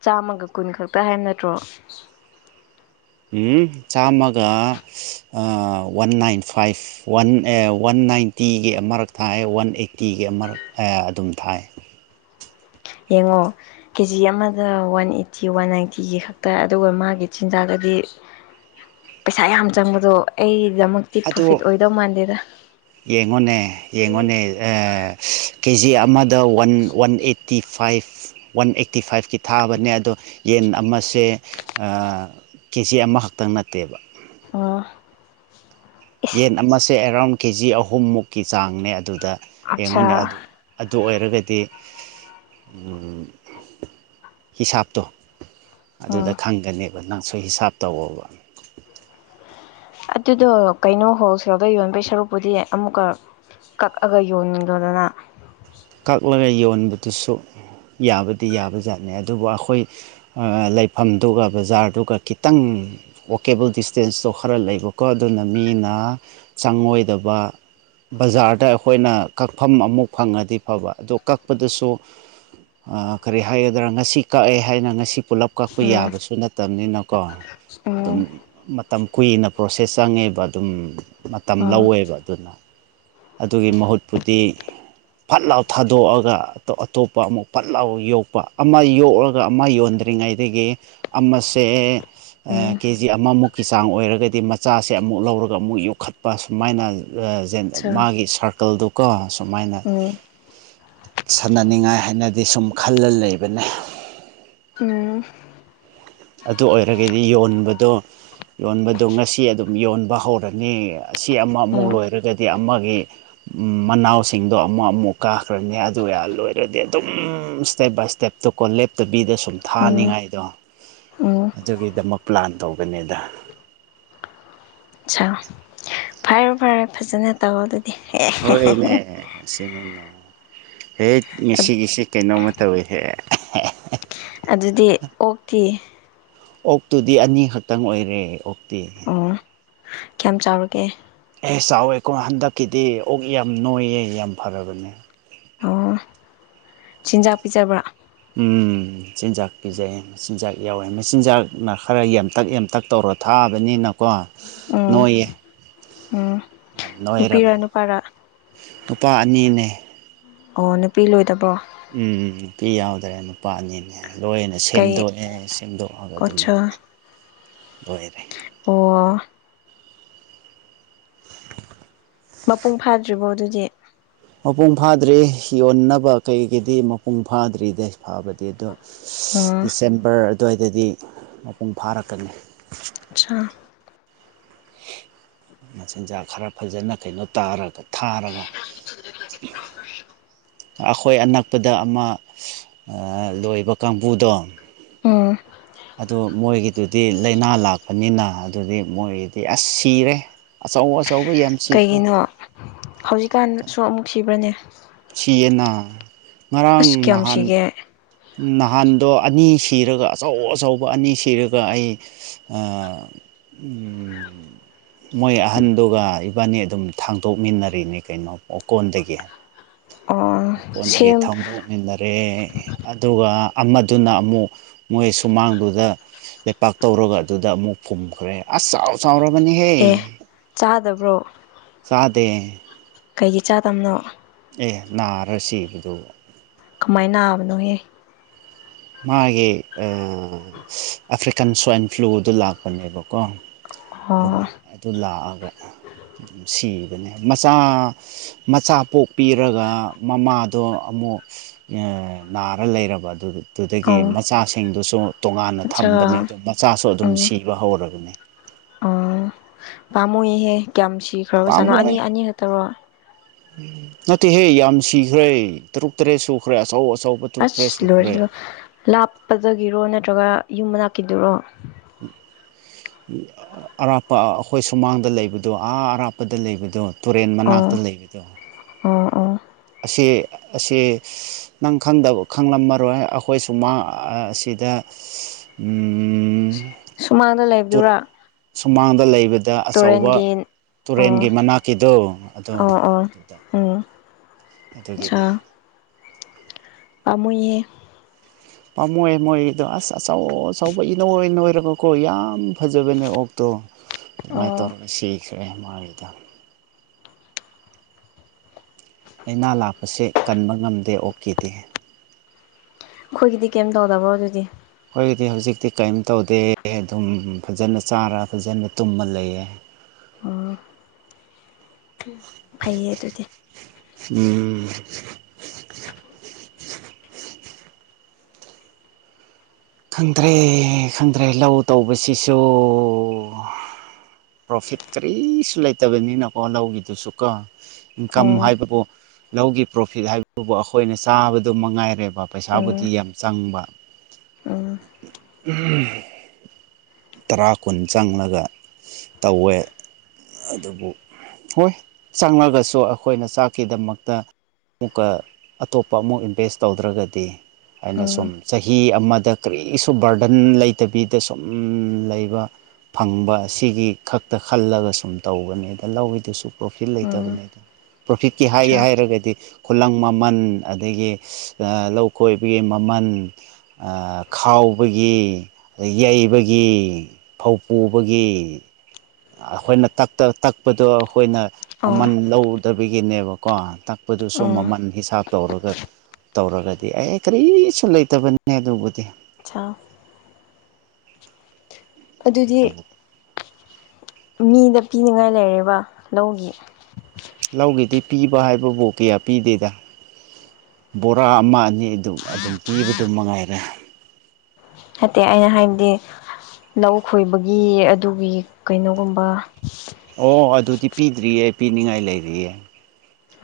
ꯆꯥꯝꯃꯒ ꯀꯨꯟ ꯈꯛꯇ ꯍꯥꯏꯕ ꯅꯠꯇ꯭ꯔꯣ ꯎꯝ ꯆꯥꯝꯃꯒ ꯑꯥ ꯋꯥꯟ ꯅꯥꯏꯟ ꯐꯥꯏꯚ ꯋꯥꯟ ꯑꯦ ꯋꯥꯟ ꯅꯥꯏꯟꯇꯤꯒꯤ ꯑꯃꯔꯛ ꯊꯥꯏꯌ‌ꯦ ꯋꯥꯟ ꯑꯩꯠꯇꯤꯒꯤ ꯑꯃꯔꯛ ꯊꯥꯏꯌ‌ꯦ ꯑꯗꯨꯝ ꯊꯥꯏꯌ‌ꯦ ꯌꯦꯡꯉꯣ ꯀꯦꯖꯤ ꯑꯃꯗ ꯋꯥꯟ ꯑꯩꯠꯇꯤ ꯋꯥꯟ ꯅꯥꯏꯟꯇꯤꯒꯤ ꯈꯛꯇ ꯑꯗꯨꯒ ꯃꯥꯒꯤ ꯆꯤꯟꯖꯥꯛꯇꯗꯤ ꯄꯩꯁꯥ ꯌꯥꯝ ꯆꯪꯕꯗꯣ ꯑꯩꯒꯤꯗꯃꯛ ꯑꯗꯨ ꯌꯦꯡꯉꯣꯅꯦ ꯌꯦꯡꯉꯣꯅꯦ ꯀꯦ ꯖꯤ ꯑꯃꯗ one one eighty five one eighty ꯐꯥꯏꯚꯀꯤ ꯊꯥꯕꯅꯦ ꯑꯗꯣ ꯌꯦꯟ ꯑꯃꯁꯦ ꯀꯦ ꯖꯤ ꯑꯃꯈꯛꯇꯪ ꯅꯠꯇꯦꯕ ꯑ ꯌꯦꯟ ꯑꯃꯁꯦ ꯑꯦꯔꯥꯎꯟ ꯀꯦꯖꯤ ꯑꯍꯨꯝꯃꯨꯛꯀꯤ ꯆꯥꯡꯅꯦ ꯑꯗꯨꯗ ꯑꯠꯁꯥ ꯌꯦꯡꯉꯨꯅꯦ ꯑꯗꯨ ꯑꯣꯏꯔꯒꯗꯤ ꯍꯤꯁꯥꯞ ꯇ ꯑꯗꯨꯗ ꯎꯝ ꯈꯪꯒꯅꯦꯕ ꯅꯪꯁꯨꯣꯏ ꯍꯤꯁꯥꯞ ꯇꯧꯋꯕ ꯑꯗꯨꯗꯣ ꯀꯩꯅꯣ ꯍꯣꯜꯁꯦꯜꯗ ꯌꯣꯟꯕꯩ ꯁꯔꯨꯛꯄꯨꯗꯤ ꯑꯃꯨꯛꯀ ꯀꯛꯑꯒ ꯌꯣꯟꯂ‌ꯣꯗꯅ ꯀꯛꯂꯒ ꯌꯣꯟꯕꯗꯨꯁꯨ ꯌꯥꯕꯗꯤ ꯌꯥꯕꯖꯥꯠꯅ‌ꯦ ꯑꯗꯨꯕꯨ ꯑꯩꯈꯣꯏ ꯑꯥ ꯂꯩꯐꯝꯗꯨꯒ ꯕꯖꯥꯔꯗꯨꯒ ꯈꯤꯇꯪ ꯑꯣꯛꯀꯦꯕꯜ ꯗꯤꯁꯇꯦꯟꯁꯇꯣ ꯈꯔ ꯂꯩꯕꯀꯣ ꯑꯗꯨꯅ ꯃꯤꯅ ꯆꯪꯉꯣꯏꯗꯕ ꯕꯖꯥꯔꯗ ꯑꯩꯈꯣꯏꯅ ꯀꯛꯐꯝ ꯑꯃꯨꯛ ꯐꯪꯉꯗꯤ ꯐꯕ ꯑꯗꯣ ꯀꯛꯄꯗꯨꯁꯨ ꯑꯥ ꯀꯔꯤ ꯍꯥꯏꯒꯗ꯭ꯔꯥ ꯉꯁꯤ ꯀꯛꯑꯦ ꯍꯥꯏꯅ ꯉꯁꯤ ꯄꯨꯂꯞ ꯀꯛꯄ ꯎꯝ ꯌꯥꯕꯁꯨ ꯅꯠꯇꯕꯅꯤꯅꯀꯣ ꯑꯗꯨꯝ ꯎꯝ ꯃꯇꯝ ꯀꯨꯏꯅ ꯄ꯭ꯔꯣꯁꯦꯁ ꯆꯪꯉꯦꯕ ꯑꯗꯨꯝ ꯃꯇꯝ ꯎꯝ ꯂꯧꯋꯦꯕ ꯑꯗꯨꯅ ꯑꯗꯨꯒꯤ ꯃꯍꯨꯠꯄꯨꯗꯤ ꯐꯠ ꯂꯥꯎ ꯊꯥꯗꯣꯛꯑꯒ ꯑꯇꯣꯞꯄ ꯑꯃꯨꯛ ꯐꯠ ꯂꯥꯎ ꯌꯣꯛꯄ ꯑꯃ ꯌꯣꯛꯑꯒ ꯑꯃ ꯌꯣꯟꯗ꯭ꯔꯤꯉꯩ ꯉꯩꯒꯤ ꯑꯃꯁꯦ ꯑꯥ ꯎꯝ ꯀꯦ ꯖꯤ ꯑꯃꯃꯨꯛꯀꯤ ꯆꯥꯡ ꯑꯣꯏꯔꯒꯗꯤ ꯃꯆꯥꯁꯦ ꯑꯃꯨꯛ ꯂꯧꯔꯒ ꯑꯃꯨꯛ ꯌꯣꯛꯈꯠꯄ ꯁꯨꯃꯥꯏꯅ ꯁꯥ ꯃꯥꯒꯤ ꯁꯥꯔꯀꯜꯗꯨꯀꯣ ꯁꯨꯃꯥꯏꯅ ꯎꯝ ꯁꯥꯟꯅꯅꯤꯡꯉꯥꯏ ꯍꯥꯏꯅꯗꯤ ꯁꯨꯝ ꯈꯜꯂ ꯂꯩꯕꯅ‌ꯦ ꯎꯝ ꯑꯗꯨ ꯑꯣꯏꯔꯒꯗꯤ ꯌꯣꯟꯕꯗꯣ ꯌꯣꯟꯕꯗꯣ ꯉꯁꯤ ꯑꯗꯨꯝ ꯌꯣꯟꯕ ꯍꯧꯔꯅꯤ ꯑꯁꯤ ꯑꯃ ꯑꯃꯨꯛ ꯎꯝ ꯂꯣꯏꯔꯒꯗꯤ ꯑꯃꯒꯤ ꯃꯅꯥꯎꯁꯤꯡꯗꯣ ꯑꯃ ꯑꯃꯨꯛ ꯀꯥꯈ꯭ꯔꯅꯤ ꯑꯗꯨ ꯂꯣꯏꯔꯗꯤ ꯑꯗꯨꯝ ꯏꯁꯇꯦꯞ ꯕꯥꯏ ꯏꯁꯇꯦꯞ ꯇꯀꯣ ꯂꯦꯞꯇꯕꯤꯗ ꯁꯨꯝ ꯎꯝ ꯊꯥꯅꯤꯡꯉꯥꯏꯗꯣ ꯎꯝ ꯑꯗꯨꯒꯤꯗꯃꯛ ꯄ꯭ꯂꯥꯟ ꯇꯧꯕꯅꯤꯗ ꯑ ꯐꯔꯦ ꯐꯔꯦ ꯐꯖꯅ ꯇꯧ ꯑꯗꯨꯗꯤ ꯑꯦ ꯍꯣꯏꯅꯦ ꯁꯤꯅꯤꯅꯦ ꯍꯦꯛ ꯑꯗꯨ ꯉꯁꯤꯒꯤꯁ‌ꯦ ꯀꯩꯅꯣꯝꯃ ꯇꯧꯋꯦꯍꯦ ꯑꯗꯨꯗꯤ ꯑꯣꯛꯇꯤ ꯑꯣꯛꯇꯨꯗꯤ ꯑꯅꯤꯈꯛꯇꯪ ꯑꯣꯏꯔꯦ ꯑꯣꯛꯇꯤ ꯑꯣ ꯀꯌꯥꯝ ꯆꯥꯎꯔꯒꯦ ꯑꯦ ꯆꯥꯎꯋꯦꯀꯣ ꯍꯟꯗꯛꯀꯤꯗꯤ ꯑꯣꯛ ꯌꯥꯝ ꯅꯣꯏꯌꯦ ꯌꯥꯝ ꯐꯔꯕꯅꯦ ꯑꯣ ꯆꯤꯟꯖꯥꯛ ꯄꯤꯖꯕ꯭ꯔꯥ ꯎꯝ ꯃꯆꯤꯟꯖꯥꯛ ꯄꯤꯖꯩꯌꯦ ꯃꯆꯤꯟꯖꯥꯛ ꯌꯥꯎꯋꯦ ꯃꯆꯤꯟꯖꯥꯛꯅ ꯈꯔ ꯌꯥꯝꯇꯛ ꯌꯥꯝꯇꯛ ꯇꯧꯔ ꯊꯥꯕꯅꯤꯅ ꯀꯣ ꯎꯝ ꯅꯣꯏꯌꯦ ꯎꯝ ꯌꯥꯝ ꯅꯨꯄꯤꯔ ꯅꯣꯏꯔꯕꯅꯤ ꯅꯨꯄꯥꯔ ꯅꯨꯄꯥ ꯑꯅꯤꯅꯦ ꯑꯣ ꯅꯨꯄꯤ ꯂꯣꯏꯗꯕ꯭ꯔꯣ ꯎꯝ ꯅꯨꯄꯤ ꯌꯥꯎꯗ꯭ꯔꯦ ꯅꯨꯄꯥ ꯑꯅꯤꯅꯦ ꯂꯣꯏꯅ ꯀꯩ ꯁꯦꯝꯗꯣꯛꯑꯦ ꯁꯦꯝꯗꯣꯛꯑꯒ ꯑꯗꯨꯝ ꯑꯣꯠꯁꯥ ꯂꯣꯏꯔꯦ ꯑꯣ ꯃꯄꯨꯡ ꯐꯥꯗ꯭ꯔꯤꯕꯣ ꯑꯗꯨꯗꯤ ꯃꯄꯨꯡ ꯐꯥꯗ꯭ꯔꯤ ꯌꯣꯟꯅꯕ ꯀꯩꯒꯤꯗꯤ ꯃꯄꯨꯡ ꯐꯥꯗ꯭ꯔꯤꯗ ꯐꯥꯕꯗꯤ ꯑꯗꯣ ꯎꯝ ꯗꯤꯁꯦꯝꯕꯔ ꯑꯗꯨꯋꯥꯏꯗꯗꯤ ꯃꯄꯨꯡ ꯐꯥꯔꯛꯀꯅꯤ ꯑꯆꯥ ꯃꯆꯤꯟꯖꯥꯛ ꯈꯔ ꯐꯖꯅ ꯀꯩꯅꯣ ꯇꯥꯔꯒꯗꯤ ꯊꯥꯔꯒ ꯑꯩꯈꯣꯏ ꯑꯅꯛꯄꯗ ꯑꯃ ꯑꯥ ꯂꯣꯏꯕ ꯀꯥꯡꯕꯨꯗꯣ ꯑ ꯑꯗ‌ꯣ ꯃꯣꯏꯒꯤꯗꯨꯗꯤ ꯂꯥꯏꯅꯥ ꯂꯥꯛꯄꯅꯤꯅ ꯑꯗꯨꯗꯤ ꯃꯣꯏꯒꯤꯗꯤ ꯑꯁ ꯁꯤꯔꯦ ꯑꯆꯧ ꯑꯆꯧꯕ ꯌꯥꯝ ꯁꯤꯈ꯭ꯔꯦ ꯀꯩꯒꯤꯅꯣ ꯍꯧꯖꯤꯛꯀꯥꯟꯁꯨ ꯑꯃꯨꯛ ꯁꯤꯕ꯭ꯔꯅꯦ ꯁꯤꯌꯦꯅ ꯉꯔꯥꯡ ꯑꯁ ꯀꯌꯥꯝ ꯅꯍꯥꯟ ꯁꯤꯒꯦ ꯅꯍꯥꯟꯗꯣ ꯑꯅꯤ ꯁꯤꯔꯒ ꯑꯆꯧ ꯑꯆꯧꯕ ꯑꯅꯤ ꯁꯤꯔꯒ ꯑꯩ ꯑꯥ ꯎꯝ ꯃꯣꯏ ꯑꯍꯟꯗꯨꯒ ꯏꯕꯥꯟꯅꯤ ꯑꯗꯨꯝ ꯊꯥꯡꯇꯣꯛꯃꯤꯟꯅꯔꯤꯅꯤ ꯀꯩꯅꯣ ꯑꯣꯀꯣꯟꯗꯒꯤ ꯑꯣ ꯑꯣꯀꯣꯟꯗꯒꯤ ꯁꯦꯝ ꯊꯥꯡꯗꯣꯛꯃꯤꯟꯅꯔꯦ ꯑꯗꯨꯒ ꯑꯃꯗꯨꯅ ꯑꯃꯨꯛ ꯃꯣꯏ ꯁꯨꯃꯥꯡꯗꯨꯗ ꯂꯩꯄꯥꯛ ꯇꯧꯔꯒ ꯑꯗꯨꯗ ꯑꯃꯨꯛ ꯐꯨꯝꯈ꯭ꯔꯦ ꯑꯁ ꯆꯥꯎ ꯆꯥꯎꯔꯕꯅꯤꯍꯦ ꯑꯦ ꯆꯥꯗꯕ꯭ꯔꯣ ꯆꯥꯗꯦ ꯀꯩꯒꯤ ꯆꯥꯗꯕꯅꯣ ꯑꯦ ꯅꯥꯔꯥ ꯁꯤꯕꯗꯨ ꯀꯃꯥꯏ ꯅꯥꯕꯅꯣꯍꯦ ꯃꯥꯒꯤ ꯑ ꯑꯐ꯭ꯔꯤꯀꯥꯟ ꯁ꯭ꯋꯥꯏꯟ ꯐ꯭ꯂꯨꯗꯨ ꯂꯥꯛꯄꯅꯦꯕꯀꯣ ꯑꯣ ꯑꯗꯨꯅ ꯑꯗꯨ ꯂꯥꯛꯑꯒ ꯑꯗꯨꯝ ꯁꯤꯕꯅꯦ ꯃꯆꯥ ꯃꯆꯥ ꯄꯣꯛꯄꯤꯔꯒ ꯃꯃꯥꯗꯣ ꯑꯃꯨꯛ ꯑ ꯅꯥꯔꯥ ꯂꯩꯔꯕ ꯑꯗꯨꯒꯤ ꯑꯗꯨꯗꯒꯤ ꯑꯣ ꯃꯆꯥꯁꯤꯡꯗꯨꯁꯨ ꯇꯣꯉꯥꯟꯅ ꯑꯠꯆꯥ ꯊꯝꯕꯅꯦ ꯑꯗꯣ ꯃꯆꯥꯁꯨ ꯑꯗꯨꯝ ꯎꯝ ꯁꯤꯕ ꯍꯧꯔꯕꯅꯦ ꯑꯣ ꯄꯥꯝꯃꯨꯏꯍꯦ ꯀꯌꯥꯝ ꯁꯤꯈ꯭ꯔꯕ ꯖꯥꯠꯅꯣ ꯑꯅꯤ ꯄꯥꯝꯃꯨꯍꯦ ꯑꯅꯤ ꯈꯛꯇꯔꯣ ꯅꯠꯇꯦꯍꯦ ꯌꯥꯝ ꯁꯤꯈ꯭ꯔꯦ ꯇꯔꯨꯛ ꯇꯔꯦꯠ ꯁꯨꯈ꯭ꯔꯦ ꯑꯆꯧ ꯑꯆꯧꯕ ꯇꯔꯨꯛ ꯇꯔꯦꯠ ꯑꯁ ꯁꯨꯈ꯭ꯔꯦ ꯂꯣꯏꯔꯦꯗꯣ ꯂꯥꯞꯄꯗꯒꯤꯔꯣ ꯅꯠꯇ꯭ꯔꯒ ꯌꯨꯝ ꯃꯅꯥꯛꯀꯤꯗꯨꯔꯣ [unintelligible] ꯑꯔꯥꯞꯄ ꯑꯩꯈꯣꯏ ꯁꯨꯃꯥꯡꯗ ꯂꯩꯕꯗꯣ ꯑꯥ ꯑꯔꯥꯞꯄꯗ ꯂꯩꯕꯗꯣ ꯇꯨꯔꯦꯟ ꯃꯅꯥꯛꯇ ꯂꯩꯕꯗꯣ ꯎꯝ ꯎꯝ ꯑꯁꯤ ꯑꯁꯤ ꯅꯪ ꯈꯪꯗꯕ ꯈꯪꯂꯝꯃꯔꯣꯏ ꯑꯩꯈꯣꯏ ꯁꯨꯃꯥꯡ ꯑ ꯑꯁꯤꯗ ꯎꯝ ꯁꯨꯃꯥꯡꯗ ꯂꯩꯕꯗꯨꯔꯣ ꯁꯨꯃꯥꯡꯗ ꯂꯩꯕꯗ ꯑꯆꯧꯕ ꯑꯣ ꯇꯨꯔꯦꯟꯒꯤ ꯃꯅꯥꯛꯀꯤꯗꯣ ꯑꯗꯣ ꯑꯣ ꯑꯣ ꯑꯗꯨꯗ ꯎꯝ ꯑꯗꯨꯒꯤꯅꯦ ꯄꯥꯃꯨꯏꯌꯦ ꯄꯥꯝꯃꯣꯏ ꯃꯣꯏꯒꯤꯗꯣ ꯑꯁ ꯑꯆꯧ ꯑꯆꯧꯕ ꯏꯅꯣꯏ ꯅꯣꯏꯔꯒꯀꯣ ꯌꯥꯝ ꯐꯖꯕꯅꯦ ꯑꯣꯛ ꯇꯣ ꯑꯗꯨꯃꯥꯏ ꯑꯣ ꯇꯧꯔꯒ ꯁꯤꯈ꯭ꯔꯦ ꯃꯥꯒꯤꯗꯣ ꯂꯩꯅꯥ ꯂꯥꯛꯄꯁꯦ ꯀꯟꯕ ꯉꯝꯗꯦ ꯑꯣꯛꯀꯤꯗꯤ ꯑꯩꯈꯣꯏꯒꯤꯗꯤ ꯀꯩꯝ ꯇꯧꯗꯕ꯭ꯔꯣ ꯑꯗꯨꯗꯤ ꯍꯣꯏꯗꯤ ꯍꯧꯖꯤꯛꯇꯤ ꯀꯔꯤꯝ ꯇꯧꯗꯦ ꯑꯗꯨꯝ ꯐꯖꯅ ꯆꯥꯔ ꯐꯖꯅ ꯇꯨꯝꯃ ꯂꯩꯌꯦ [inaudible] ꯎꯝ ꯐꯩꯌꯦ ꯑꯗꯨꯗꯤ ꯎꯝ ꯈꯪꯗ꯭ꯔꯦ ꯈꯪꯗ꯭ꯔꯦ ꯂꯧ ꯇꯧꯕꯁꯤꯁꯨ ꯄ꯭ꯔꯣꯐꯤꯠ ꯀꯔꯤꯁꯨ ꯂꯩꯇꯕꯅꯤꯅꯀꯣ ꯂꯧꯒꯤꯗꯨꯁꯨ ꯀꯣ ꯑꯣ ꯏꯟꯀꯝ ꯍꯥꯏꯕꯕꯨ ꯂꯧꯒꯤ ꯄ꯭ꯔꯣꯐꯤꯠ ꯍꯥꯏꯕꯗꯨꯕꯨ ꯑꯩꯈꯣꯏꯅ ꯆꯥꯕꯗꯨ ꯃꯉꯥꯏꯔꯦꯕ ꯄꯩꯁꯥꯕꯨꯗꯤ ꯎꯝ ꯌꯥꯝ ꯆꯪꯕ ꯎꯝ ꯇꯔꯥ ꯀꯨꯟ ꯆꯪꯂꯒ ꯇꯧꯋꯦ ꯑꯗꯨꯕꯨ ꯍꯣꯏ ꯆꯪꯉꯒꯁꯨ ꯑꯩꯈꯣꯏꯅ ꯆꯥꯛꯀꯤꯗꯃꯛꯇ ꯑꯃꯨꯛꯀ ꯑꯇꯣꯞꯄ ꯑꯃꯨꯛ ꯏꯟꯚꯦꯁ ꯇꯧꯗ꯭ꯔꯒꯗꯤ ꯍꯥꯏꯅ ꯁꯨꯝ ꯎꯝ ꯆꯍꯤ ꯑꯃꯗ ꯀꯔꯤꯁꯨ ꯕꯔꯗꯟ ꯂꯩꯇꯕꯤꯗ ꯁꯨꯝ ꯂꯩꯕ ꯐꯪꯕ ꯁꯤꯒꯤ ꯈꯛꯇ ꯈꯜꯂꯒ ꯁꯨꯝ ꯇꯧꯕꯅꯦꯗ ꯂꯧꯋꯗꯨꯁꯨ ꯄ꯭ꯔꯣꯐꯤꯠ ꯎꯝ ꯂꯩꯇꯕꯅꯤꯗ ꯄ꯭ꯔꯣꯐꯤꯠꯀꯤ ꯍꯥꯏꯒꯦ ꯑꯆꯥ ꯍꯥꯏꯔꯒꯗꯤ ꯈꯨꯂꯪ ꯃꯃꯟ ꯑꯗꯒꯤ ꯂꯧ ꯈꯣꯏꯕꯒꯤ ꯃꯃꯜ ꯈꯥꯎꯕꯒꯤ ꯌꯩꯕꯒꯤ ꯐꯧ ꯄꯨꯕꯒꯤ ꯑꯩꯈꯣꯏꯅ ꯇꯛꯄꯗꯣ ꯑꯩꯈꯣꯏꯅ ꯑꯣ ꯃꯃꯜ ꯂꯧ ꯇꯕꯤꯒꯤꯅꯦꯕꯀꯣ ꯇꯛꯄꯗꯨꯁꯨ ꯎꯝ ꯃꯃꯜ ꯍꯤꯁꯥꯞ ꯇꯧꯔꯒ ꯇꯧꯔꯒꯗꯤ ꯑꯦ ꯀꯔꯤꯁꯨ ꯂꯩꯇꯕꯅꯤ ꯑꯗꯨꯕꯨꯗꯤ ꯑ [unintelligible] ꯑꯗꯨꯗꯤ ꯑꯗꯨꯕꯨ ꯃꯤꯗ ꯄꯤꯅꯤꯉꯥꯏ ꯂꯩꯔꯦꯕ ꯂꯧꯒꯤ ꯂꯧꯒꯤꯗꯤ ꯄꯤꯕ ꯍꯥꯏꯕꯕꯨ ꯀꯌꯥ ꯄꯤꯗꯦꯗ ꯕꯣꯔꯥ ꯑꯃ ꯑꯅꯤ ꯑꯗꯨ ꯑꯗꯨꯝ ꯄꯤꯕꯗꯨ ꯃꯉꯥꯏꯔꯦ ꯅꯠꯇꯦ ꯑꯩꯅ ꯍꯥꯏꯗꯤ ꯂꯧ ꯈꯣꯏꯕꯒꯤ ꯑꯗꯨꯒꯤ ꯀꯩꯅꯣꯒꯨꯝꯕ ꯑꯣ ꯑꯗꯨꯗꯤ ꯄꯤꯗ꯭ꯔꯤꯌꯦ ꯄꯤꯅꯤꯡꯉꯥꯏ ꯂꯩꯔꯤꯌꯦ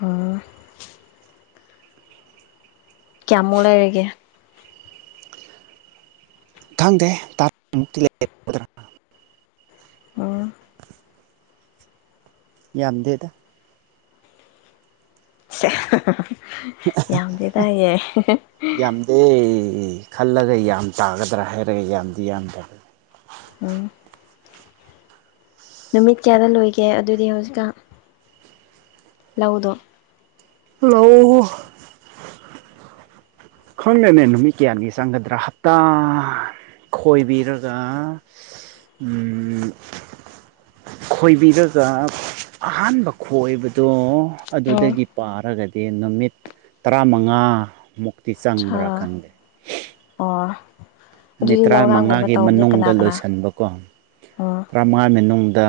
ꯑꯥ ꯀꯌꯥꯃꯨꯛ ꯂꯩꯔꯤꯒꯦ ꯈꯪꯗꯦ ꯇꯥꯃꯨꯛꯇꯤ ꯂꯩꯦ [unintelligible] ꯎꯝ ꯌꯥꯝꯗꯦꯗ ꯌꯥꯝꯗꯤ ꯇꯥꯏꯌꯦ ꯑꯦ ꯈꯜꯂꯒ ꯌꯥꯝ ꯇꯥꯒꯗ꯭ꯔꯥ ꯍꯥꯏꯔꯒꯦ ꯌꯥꯝꯗꯤ ꯌꯥꯝꯗꯕ ꯎꯝ ꯅꯨꯃꯤꯠ ꯀꯌꯥꯗ ꯂꯣꯏꯒꯦ ꯑꯗꯨꯗꯤ ꯍꯧꯖꯤꯛꯀꯥꯟ ꯂꯧꯥꯗꯣ ꯍꯂꯣ [unintelligible] ꯈꯪꯗꯦꯅꯦ ꯅꯨꯃꯤꯠ ꯀꯌꯥꯅꯤ ꯆꯪꯒꯗ꯭ꯔꯥ ꯍꯞꯇꯥ ꯈꯣꯏꯕꯤꯔꯒ ꯎꯝ ꯈꯣꯏꯕꯤꯔꯒ ꯑꯍꯥꯟꯕ ꯈꯣꯏꯕꯗꯣ ꯎꯝ ꯑꯗꯨꯗꯒꯤ ꯄꯥꯔꯒꯗꯤ ꯅꯨꯃꯤꯠ ꯇꯔꯥꯃꯉꯥ ꯃꯨꯛꯇꯤ ꯆꯪꯕ꯭ꯔꯥ ꯁꯥ ꯈꯪꯗꯦ ꯑꯣ ꯅꯨꯃꯤꯠ ꯑꯗꯨꯗꯤ ꯂꯧꯔꯥꯡꯒꯨꯝꯕ ꯇꯔꯥꯃꯉꯥꯒꯤ ꯇꯧꯕꯗꯤ ꯀꯅꯥ ꯃꯅꯨꯡꯗ ꯀꯅꯥ ꯂꯣꯏꯁꯤꯟꯕ ꯀꯣ ꯎꯝ ꯃꯥꯏ ꯃꯅꯨꯡꯗ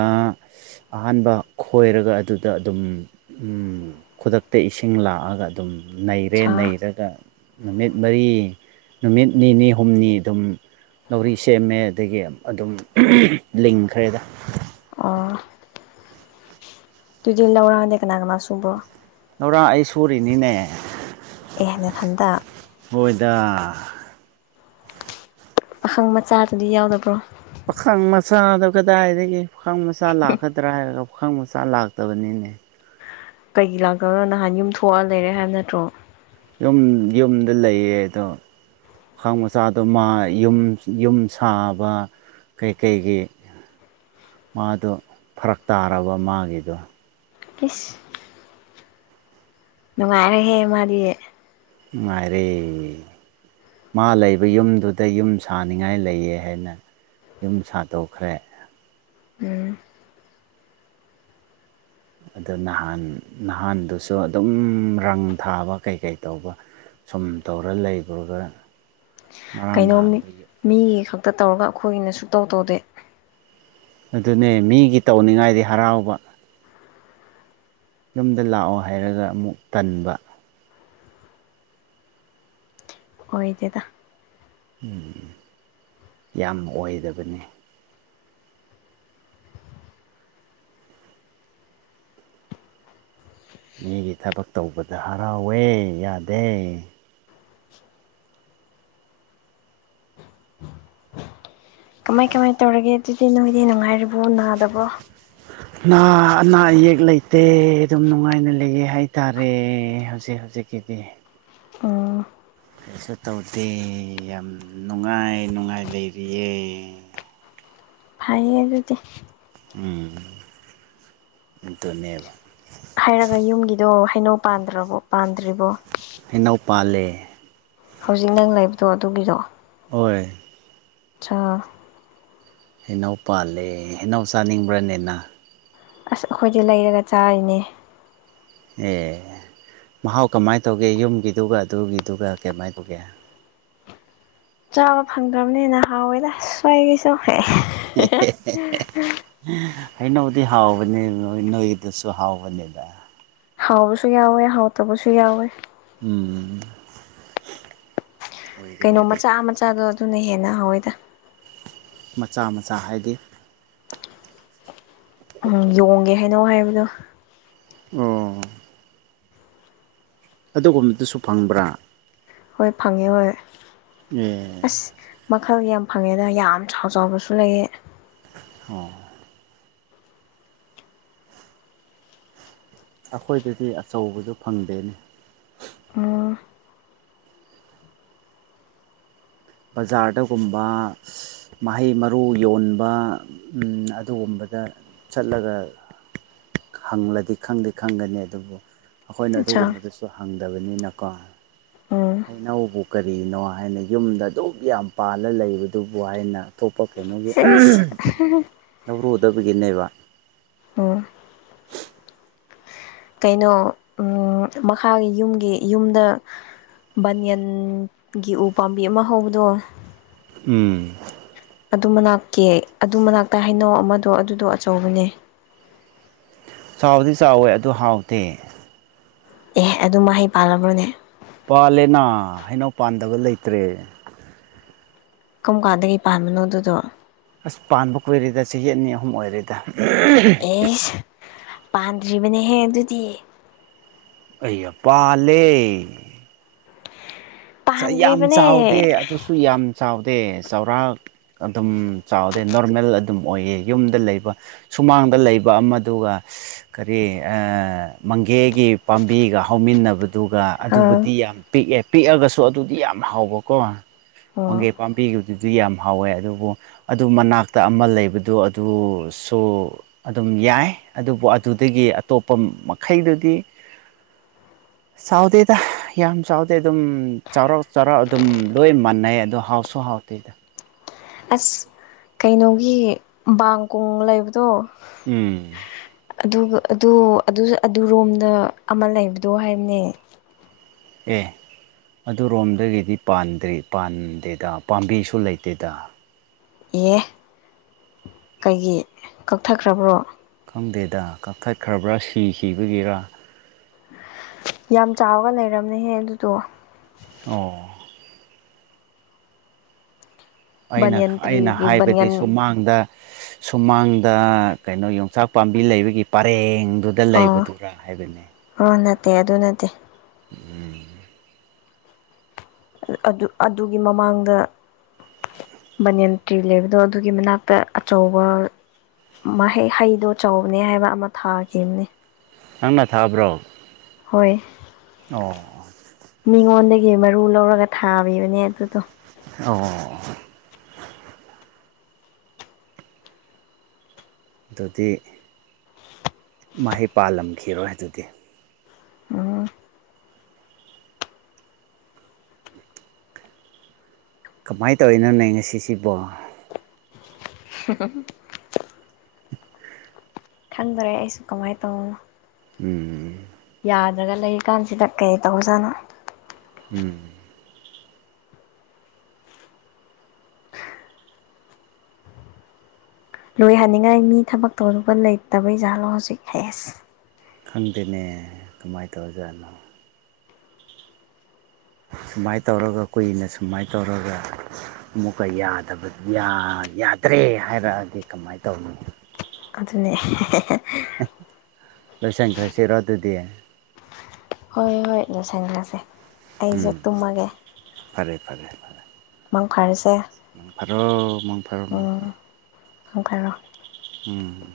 ꯑꯍꯥꯟꯕ ꯈꯣꯏꯔꯒ ꯑꯗꯨꯗ ꯑꯗꯨꯝ ꯈꯨꯗꯛꯇ ꯏꯁꯤꯡ ꯂꯥꯛꯑꯒ ꯑꯗꯨꯝ ꯅꯩꯔꯦ ꯁꯥ ꯑꯣ ꯅꯩꯔꯒ ꯅꯨꯃꯤꯠ ꯃꯔꯤ ꯅꯨꯃꯤꯠ ꯅꯤꯅꯤ ꯍꯨꯝꯅꯤ ꯑꯗꯨꯝ ꯂꯧꯔꯤ ꯁꯦꯝꯃꯦ ꯑꯗꯒꯤ ꯑꯗꯨꯝ ꯂꯤꯡꯈ꯭ꯔꯦꯗ ꯑꯥ ꯇꯨꯗꯤ ꯂꯧꯔꯥꯛꯅ ꯀꯅꯥ ꯀꯅꯥ ꯁꯨꯕ ꯂꯧꯔꯥꯛ ꯑꯩ ꯁꯨꯔꯤꯅꯤꯅꯦ ꯑꯌꯥ ꯅꯊꯟꯇ ꯍꯣꯏꯗ ꯄꯥꯈꯪ ꯃꯆꯥꯗꯨꯗꯤ ꯌꯥꯎꯗꯕ꯭ꯔꯣ ꯄꯥꯈꯪ ꯃꯆꯥꯗꯣ ꯀꯗꯥꯏꯗꯒꯤ ꯄꯥꯈꯪ ꯃꯆꯥ ꯂꯥꯛꯀꯗ꯭ꯔꯥ ꯍꯥꯏꯔꯒ ꯄꯥꯈꯪ ꯃꯆꯥ ꯂꯥꯛꯇꯕꯅꯤꯅꯦ ꯀꯩꯒꯤ ꯂꯥꯛꯀꯒ ꯅꯍꯥꯟ ꯌꯨꯝ ꯊꯣꯛꯑ ꯂꯩꯔꯦ ꯍꯥꯏꯕ ꯅꯠꯇ꯭ꯔꯣ ꯌꯨꯝ ꯌꯨꯝꯗ ꯂꯩꯌꯦ ꯑꯗꯣ ꯑꯥꯡ ꯃꯆꯥꯗꯣ ꯌ ꯌꯨꯝ ꯁꯥꯕ ꯀꯩꯀꯩꯒꯤ ꯃꯥꯗꯣ ꯐꯔꯛ ꯇꯥꯔꯕ ꯃꯥꯒꯤꯗꯣ ꯀꯤꯁ ꯅꯨꯡꯉꯥꯏꯔꯦꯍꯦ ꯃꯥꯗꯤ ꯅꯨꯡꯉꯥꯏꯔꯦ ꯃꯥ ꯂꯩꯕ ꯌꯨꯝꯗꯨꯗ ꯌꯨꯝ ꯁꯥꯅꯤꯉꯥꯏ ꯂꯩꯌꯦ ꯍꯥꯏꯅ ꯌꯨꯝ ꯁꯥ ꯗꯣꯈ꯭ꯔꯦ ꯎꯝ ꯑꯗꯨ ꯅꯍꯥꯟ ꯅꯍꯥꯟꯗꯨꯁꯨ ꯑꯗꯨꯝ ꯔꯪ ꯊꯥꯕ ꯀꯩꯀꯩ ꯇꯧꯕ ꯁꯨꯝ ꯇꯧꯔ ꯂꯩꯕꯨꯔꯒ ꯀꯩꯅꯣꯝꯅꯤ ꯃꯤꯒꯤ ꯈꯛꯇ ꯇꯧꯔꯒ ꯑꯩꯈꯣꯏꯒꯤꯅ ꯁꯨ ꯇꯧ ꯇꯧꯗꯦ ꯑꯗꯨꯅꯦ ꯃꯤꯒꯤ ꯇꯧꯅꯤꯡꯉꯥꯏꯗꯤ ꯍꯔꯥꯎꯕ ꯌꯨꯝꯗ ꯂꯥꯛꯑꯣ ꯍꯥꯏꯔꯒ ꯑꯃꯨꯛ ꯇꯟꯕ ꯑꯣꯏꯗꯦꯗ ꯎꯝ ꯌꯥꯝ ꯑꯣꯏꯗꯕꯅꯦ ꯃꯤꯒꯤ ꯊꯕꯛ ꯇꯧꯕꯗ ꯍꯔꯥꯎꯋꯦ ꯌꯥꯗꯦ ꯀꯃꯥꯏ ꯀꯃꯥꯏ ꯇꯧꯔꯒꯦ ꯑꯗꯨꯗꯤ ꯅꯣꯏꯗꯤ ꯅꯨꯡꯉꯥꯏꯔꯤꯕꯣ ꯅꯥꯗꯕꯣ [inaudible] ꯑ ꯑꯅꯥ ꯑꯌꯦꯛ ꯂꯩꯇꯦ ꯑꯗꯨꯝ ꯅꯨꯡꯉꯥꯏꯅ ꯂꯩꯌꯦ ꯍꯥꯏꯇꯥꯔꯦ ꯍꯧꯖꯤꯛ ꯍꯧꯖꯤꯛꯀꯤꯗꯤ ꯎꯝ ꯀꯩꯁꯨ ꯇꯧꯗꯦ ꯌꯥꯝ ꯅꯨꯡꯉꯥꯏ ꯅꯨꯡꯉꯥꯏ ꯂꯩꯔꯤꯌꯦ ꯐꯩꯌꯦ ꯑꯗꯨꯗꯤ ꯎꯝ ꯑꯗꯨꯅꯦꯕ ꯍꯥꯏꯔꯒ ꯌꯨꯝꯒꯤꯗꯣ ꯍꯩꯅꯧ ꯄꯥꯟꯗ꯭ꯔꯕꯣ ꯄꯥꯟꯗ꯭ꯔꯤꯕꯣ ꯍꯩꯅꯧ ꯄꯥꯜꯂꯦ ꯍꯧꯖꯤꯛ ꯅꯪ ꯂꯩꯕꯗꯣ ꯑꯗꯨꯒꯤꯗꯣ ꯍꯣꯏ ꯑꯆꯥ ꯍꯩꯅꯧ ꯄꯥꯜꯂꯦ ꯍꯩꯅꯧ ꯆꯥꯅꯤꯡꯕ꯭ꯔꯅꯦ ꯅꯪ ꯑꯁ ꯑꯩꯈꯣꯏꯗꯤ ꯂꯩꯔꯒ ꯆꯥꯔꯤꯅꯦ ꯑꯦ ꯃꯍꯥꯎ ꯀꯃꯥꯏꯅ ꯇꯧꯒꯦ ꯌꯨꯝꯒꯤꯗꯨꯒ ꯑꯗꯨꯒꯤꯗꯨꯒ ꯀꯃꯥꯏꯅ ꯇꯧꯒꯦ ꯆꯥꯕ ꯐꯪꯗ꯭ꯔꯕꯅꯤꯅ ꯍꯥꯎꯋꯦꯗ ꯁ꯭ꯋꯥꯏꯒꯤꯁꯨꯈꯦ ꯍꯦ ꯍꯦ ꯍꯦ ꯍꯩꯅꯧꯗꯤ ꯍꯥꯎꯕꯅꯤ ꯅꯣꯏꯗꯨꯁꯨ ꯍꯥꯎꯕꯅꯤꯗ ꯍꯥꯎꯕꯁꯨ ꯌꯥꯎꯋꯦ ꯍꯥꯎꯇꯕꯁꯨ ꯌꯥꯎꯋꯦ ꯎꯝ ꯑꯣꯏꯒꯅꯤ ꯀꯩꯅꯣ ꯑꯗꯨ ꯃꯆꯥ ꯃꯆꯥꯗꯣ ꯑꯗꯨꯅ ꯍꯦꯟꯅ ꯍꯥꯎꯋꯤꯗ ꯃꯆꯥ ꯃꯆꯥ ꯍꯥꯏꯗꯤ ꯎꯝ ꯌꯣꯡꯒꯤ ꯍꯩꯅꯧ ꯍꯥꯏꯕꯗꯣ ꯑꯣ ꯑꯗꯨꯒꯨꯝꯕꯗꯨꯁꯨ ꯐꯪꯕ꯭ꯔꯥ ꯍꯣꯏ ꯐꯪꯉꯦ ꯍꯣꯏ ꯑꯦ ꯑꯁ ꯃꯈꯜ ꯌꯥꯝ ꯐꯪꯉꯦꯗꯅ ꯌꯥꯝ ꯆꯥꯎ ꯆꯥꯎꯕꯁꯨ ꯂꯩꯌꯦ ꯑꯣ ꯑꯩꯈꯣꯏꯗꯗꯤ ꯑꯆꯧꯕꯗꯨ ꯐꯪꯗꯦꯅꯦ ꯎꯝ ꯕꯖꯥꯔꯗꯒꯨꯝꯕ꯫ ꯃꯍꯩ ꯃꯔꯨ ꯌꯣꯟꯕ ꯑꯗꯨꯒꯨꯝꯕꯗ ꯆꯠꯂꯒ꯫ ꯍꯪꯂꯗꯤ ꯈꯪꯗꯤ ꯈꯪꯒꯅꯤ ꯑꯗꯨꯕꯨ ꯑꯩꯈꯣꯏꯅ ꯑꯆꯥ ꯑꯗꯨꯒꯨꯝꯕꯗꯨꯁꯨ ꯍꯪꯗꯕꯅꯤꯅꯀꯣ꯫ ꯎꯝ ꯍꯩꯅꯕꯨ ꯀꯔꯤꯅꯣ ꯍꯥꯏꯅ ꯌꯨꯝꯗ ꯑꯗꯨꯛ ꯌꯥꯝ ꯄꯥꯜꯂ ꯂꯩꯕꯗꯨꯕꯨ ꯍꯥꯏꯅ꯫ ꯊꯣꯛꯄ ꯀꯩꯅꯣꯒꯤ ꯁꯤꯁ ꯂꯧꯔꯨꯗꯕꯒꯤꯅꯦꯕ꯫ ꯑ꯫ ꯀꯩꯅꯣ ꯃꯈꯥꯒꯤ ꯌꯨꯝꯒꯤ ꯌꯨꯝꯗ꯫ ꯕꯅꯤꯌꯟꯒꯤ ꯎ ꯄꯥꯝꯕꯤ ꯑꯃ ꯍꯧꯕꯗꯣ꯫ ꯎꯝ꯫ ꯑꯗꯨ ꯃꯅꯥꯛꯀꯤ ꯑꯗꯨ ꯃꯅꯥꯛꯇ ꯍꯥꯏꯅꯧ ꯑꯃꯗꯣ ꯑꯗꯨꯗꯣ ꯑꯆꯧꯕꯅꯦ ꯆꯥꯎꯕꯗꯤ ꯆꯥꯎꯋꯦ ꯑꯗꯨ ꯍꯥꯎꯇꯦ ꯑꯦ ꯑꯗꯨ ꯃꯍꯩ ꯄꯥꯜꯂꯕ꯭ꯔꯣꯅꯦ ꯄꯥꯂꯦꯅꯥ ꯍꯩꯅꯧ ꯄꯥꯟꯗꯕ ꯂꯩꯇ꯭ꯔꯦ ꯀꯔꯝ ꯀꯥꯟꯗꯒꯤ ꯄꯥꯟꯕꯅꯣ ꯑꯗꯨꯗꯣ ꯑꯁ ꯄꯥꯟꯕ ꯀꯨꯏꯔꯦꯗ ꯆꯍꯤꯠ ꯑꯅꯤ ꯑꯍꯨꯝ ꯑꯣꯏꯔꯦꯗꯤ ꯎꯍꯨ ꯑꯦꯁ ꯄꯥꯟꯗ꯭ꯔꯤꯕꯅꯦꯍꯦ ꯑꯗꯨꯗꯤ ꯑꯩꯌꯥ ꯄꯥꯜꯂꯦ ꯌꯥꯝ ꯄꯥꯟꯗ꯭ꯔꯤꯕꯅꯦ ꯆꯥꯎꯗꯦ ꯑꯗꯨꯁꯨ ꯌꯥꯝ ꯆꯥꯎꯗꯦ ꯆꯥꯎꯔꯥꯛ꯫ ꯑꯗꯨꯝ ꯆꯥꯎꯗꯦ ꯅꯣꯔꯃꯦꯜ ꯑꯗꯨꯝ ꯑꯣꯏꯌꯦ ꯌꯨꯝꯗ ꯂꯩꯕ꯫ ꯁꯨꯃꯥꯡꯗ ꯂꯩꯕ ꯑꯃꯗꯨꯒ꯫ ꯀꯔꯤ ꯑꯥ ꯃꯪꯒꯤ ꯍꯩꯒꯤ ꯄꯥꯝꯕꯤꯒ ꯍꯧꯃꯤꯟꯅꯕꯗꯨꯒ꯫ ꯑꯥ ꯑꯗꯨꯕꯨꯗꯤ ꯌꯥꯝ ꯄꯤꯛꯑꯦ ꯄꯤꯛꯑꯒꯁꯨ ꯑꯗꯨꯗꯤ ꯌꯥꯝ ꯍꯥꯎꯕꯀꯣ ꯑꯣ ꯋꯥꯡꯒꯦ ꯄꯥꯝ ꯄꯤꯈꯤꯕꯗꯨꯗꯤ ꯌꯥꯝ ꯍꯥꯎꯋꯦ ꯑꯗꯨꯕꯨ ꯑꯗꯨ ꯃꯅꯥꯛꯇ ꯑꯃ ꯂꯩꯕꯗꯣ ꯑꯗꯨꯁꯨ꯫ ꯑꯗꯨꯝ ꯌꯥꯏ ꯑꯗꯨꯕꯨ ꯑꯗꯨꯗꯒꯤ ꯑꯇꯣꯞꯄ ꯃꯈꯩꯗꯨꯗꯤ꯫ ꯁꯥꯎꯗꯦꯗ ꯌꯥꯝ ꯆꯥꯎꯗꯦ ꯑꯗꯨꯝ꯫ ꯆꯥꯎꯔꯥꯛ ꯆꯥꯎꯔꯥꯛ ꯑꯗꯨꯝ ꯂꯣꯏ ꯃꯥꯟꯅꯩ ꯑꯗꯣ ꯍꯥꯎꯁꯨ ꯍꯥꯎꯇꯣꯏꯗ꯫ ꯑꯁ ꯀꯩꯅꯣꯒꯤ ꯕꯥꯡ ꯀꯣꯡ ꯂꯩꯕꯗꯣ꯫ ꯎꯝ꯫ ꯑꯗꯨꯒ ꯑꯗꯨ ꯑꯗꯨ ꯑꯗꯨꯔꯣꯝꯗ ꯑꯃ ꯂꯩꯕꯗꯣ ꯍꯥꯏꯝꯅꯦ꯫ ꯑꯦ ꯑꯗꯨꯔꯣꯝꯗꯒꯤꯗꯤ ꯄꯥꯟꯗ꯭ꯔꯤ ꯄꯥꯟꯗꯦꯗ ꯄꯥꯝꯕꯤꯁꯨ ꯂꯩꯇꯦꯗ꯫ ꯑꯦ꯫ ꯀꯩꯒꯤ ꯀꯛꯊꯈ꯭ꯔꯕ꯭ꯔꯣ꯫ ꯈꯪꯗꯦꯗ ꯀꯛꯊꯠꯈ꯭ꯔꯕ꯭ꯔꯥ ꯁꯤꯈꯤꯕꯒꯤꯔꯥ꯫ ꯌꯥꯝ ꯆꯥꯎꯔꯒ ꯂꯩꯔꯝꯅꯦꯍꯦ ꯑꯗꯨꯗꯣ꯫ ꯑꯣ꯫ ꯑꯩꯅ ꯕꯅꯤꯌꯟ ꯑꯩꯅ ꯇ꯭ꯔꯤꯒꯤ ꯍꯥꯏꯕꯗꯤ ꯕꯅꯤꯌꯟ ꯁꯨꯃꯥꯡ ꯗ ꯁꯨꯃꯥꯡꯗ ꯀꯩꯅꯣ ꯌꯣꯡꯆꯥꯛ ꯄꯥꯝꯕꯤ ꯂꯩꯕꯒꯤ ꯄꯔꯦꯡꯗꯨ ꯗ ꯂꯩꯕꯗꯨꯔ ꯍꯥꯏꯕꯅꯤ꯫ ꯑ ꯅꯠꯇꯦ ꯑꯗꯨ ꯅꯠꯇꯦ꯫ ꯎꯝ ꯑꯗꯨ ꯑꯗꯨꯒꯤ ꯃꯃꯥꯡꯗ꯫ ꯕꯅꯤꯌꯟ ꯇ꯭ꯔꯤ ꯂꯩꯕꯗꯣ ꯑꯗꯨꯒꯤ ꯃꯅꯥꯛꯇ ꯑꯆꯧꯕ ꯃꯍꯩ ꯍꯩꯗꯣ ꯆꯥꯎꯕꯅꯦ ꯍꯥꯏꯕ ꯑꯃ ꯊꯥꯈꯤꯕꯅꯤ꯫ ꯅꯪꯅ ꯊꯥꯕ꯭ꯔꯣ꯫ ꯍꯣꯏ꯫ ꯑꯣ꯫ ꯃꯤꯉꯣꯟꯗꯒꯤ ꯃꯔꯨ ꯂꯧꯔꯒ ꯊꯥꯕꯤꯕꯅꯦ ꯑꯗꯨꯗꯣ꯫ ꯑꯣ꯫ ꯑꯗꯨꯗꯤ ꯃꯍꯩ ꯄꯥꯜꯂꯝꯈꯤꯔꯣꯏ ꯑꯗꯨꯗꯤ꯫ ꯎꯝ ꯀꯃꯥꯏꯟ ꯇꯧꯔꯤꯅꯣꯅꯦ ꯉꯁꯤꯁꯤꯕꯣ꯫ [unintelligible] ꯈꯪꯗ꯭ꯔꯦ ꯑꯩꯁꯨ ꯀꯃꯥꯏꯅ ꯇꯧꯕꯅꯣ꯫ ꯎꯝ꯫ ꯌꯥꯗ꯭ꯔꯒ ꯂꯩꯔꯤ ꯀꯥꯟꯁꯤꯗ ꯀꯩ ꯇꯧꯖꯥꯠꯅꯣ꯫ ꯎꯝ ꯂꯣꯏꯍꯟꯅꯤꯡꯉꯥꯏ ꯃꯤ ꯊꯕꯛꯛꯇꯧꯔꯒ ꯂꯩꯇꯕꯩꯖꯥꯠꯂꯣ ꯍꯧꯖꯤꯛ ꯍꯥꯏꯁ ꯈꯪꯗꯦꯅꯦ ꯀꯃꯥꯏꯅ ꯇꯧꯔꯖꯥꯠꯅꯣ ꯁꯨꯃꯥꯏꯅ ꯇꯧꯔꯒ ꯀꯨꯏꯅ ꯁꯨꯃꯥꯏꯅ ꯇꯧꯔꯒ ꯑꯃꯨꯛꯀ ꯌꯥꯗꯕ ꯌꯥꯗ꯭ꯔꯦ ꯍꯥꯏꯔꯛꯑꯗꯤ ꯀꯃꯥꯏꯅ ꯇꯧꯅꯤ꯫ ꯑꯗꯨꯅꯦ꯫ ꯂꯣꯏꯁꯪꯈ꯭ꯔꯁꯤꯔꯣ ꯑꯗꯨꯗꯤ꯫ ꯍꯣꯏ ꯍꯣꯏ ꯂꯣꯏꯁꯟꯈ꯭ꯔꯁꯦ ꯎꯝ ꯑꯩꯁꯨ ꯇꯨꯝꯃꯒꯦ꯫ ꯐꯔꯦ ꯐꯔꯦ ꯐꯔꯦ꯫ ꯃꯪ ꯐꯔꯁꯦ ꯃꯪ ꯐꯔꯣ ꯃꯪ ꯐꯔꯣ ꯃꯪ ꯎꯝ ꯐꯔꯣ ꯃꯪ ꯐꯔꯣ꯫ ꯎꯝ꯫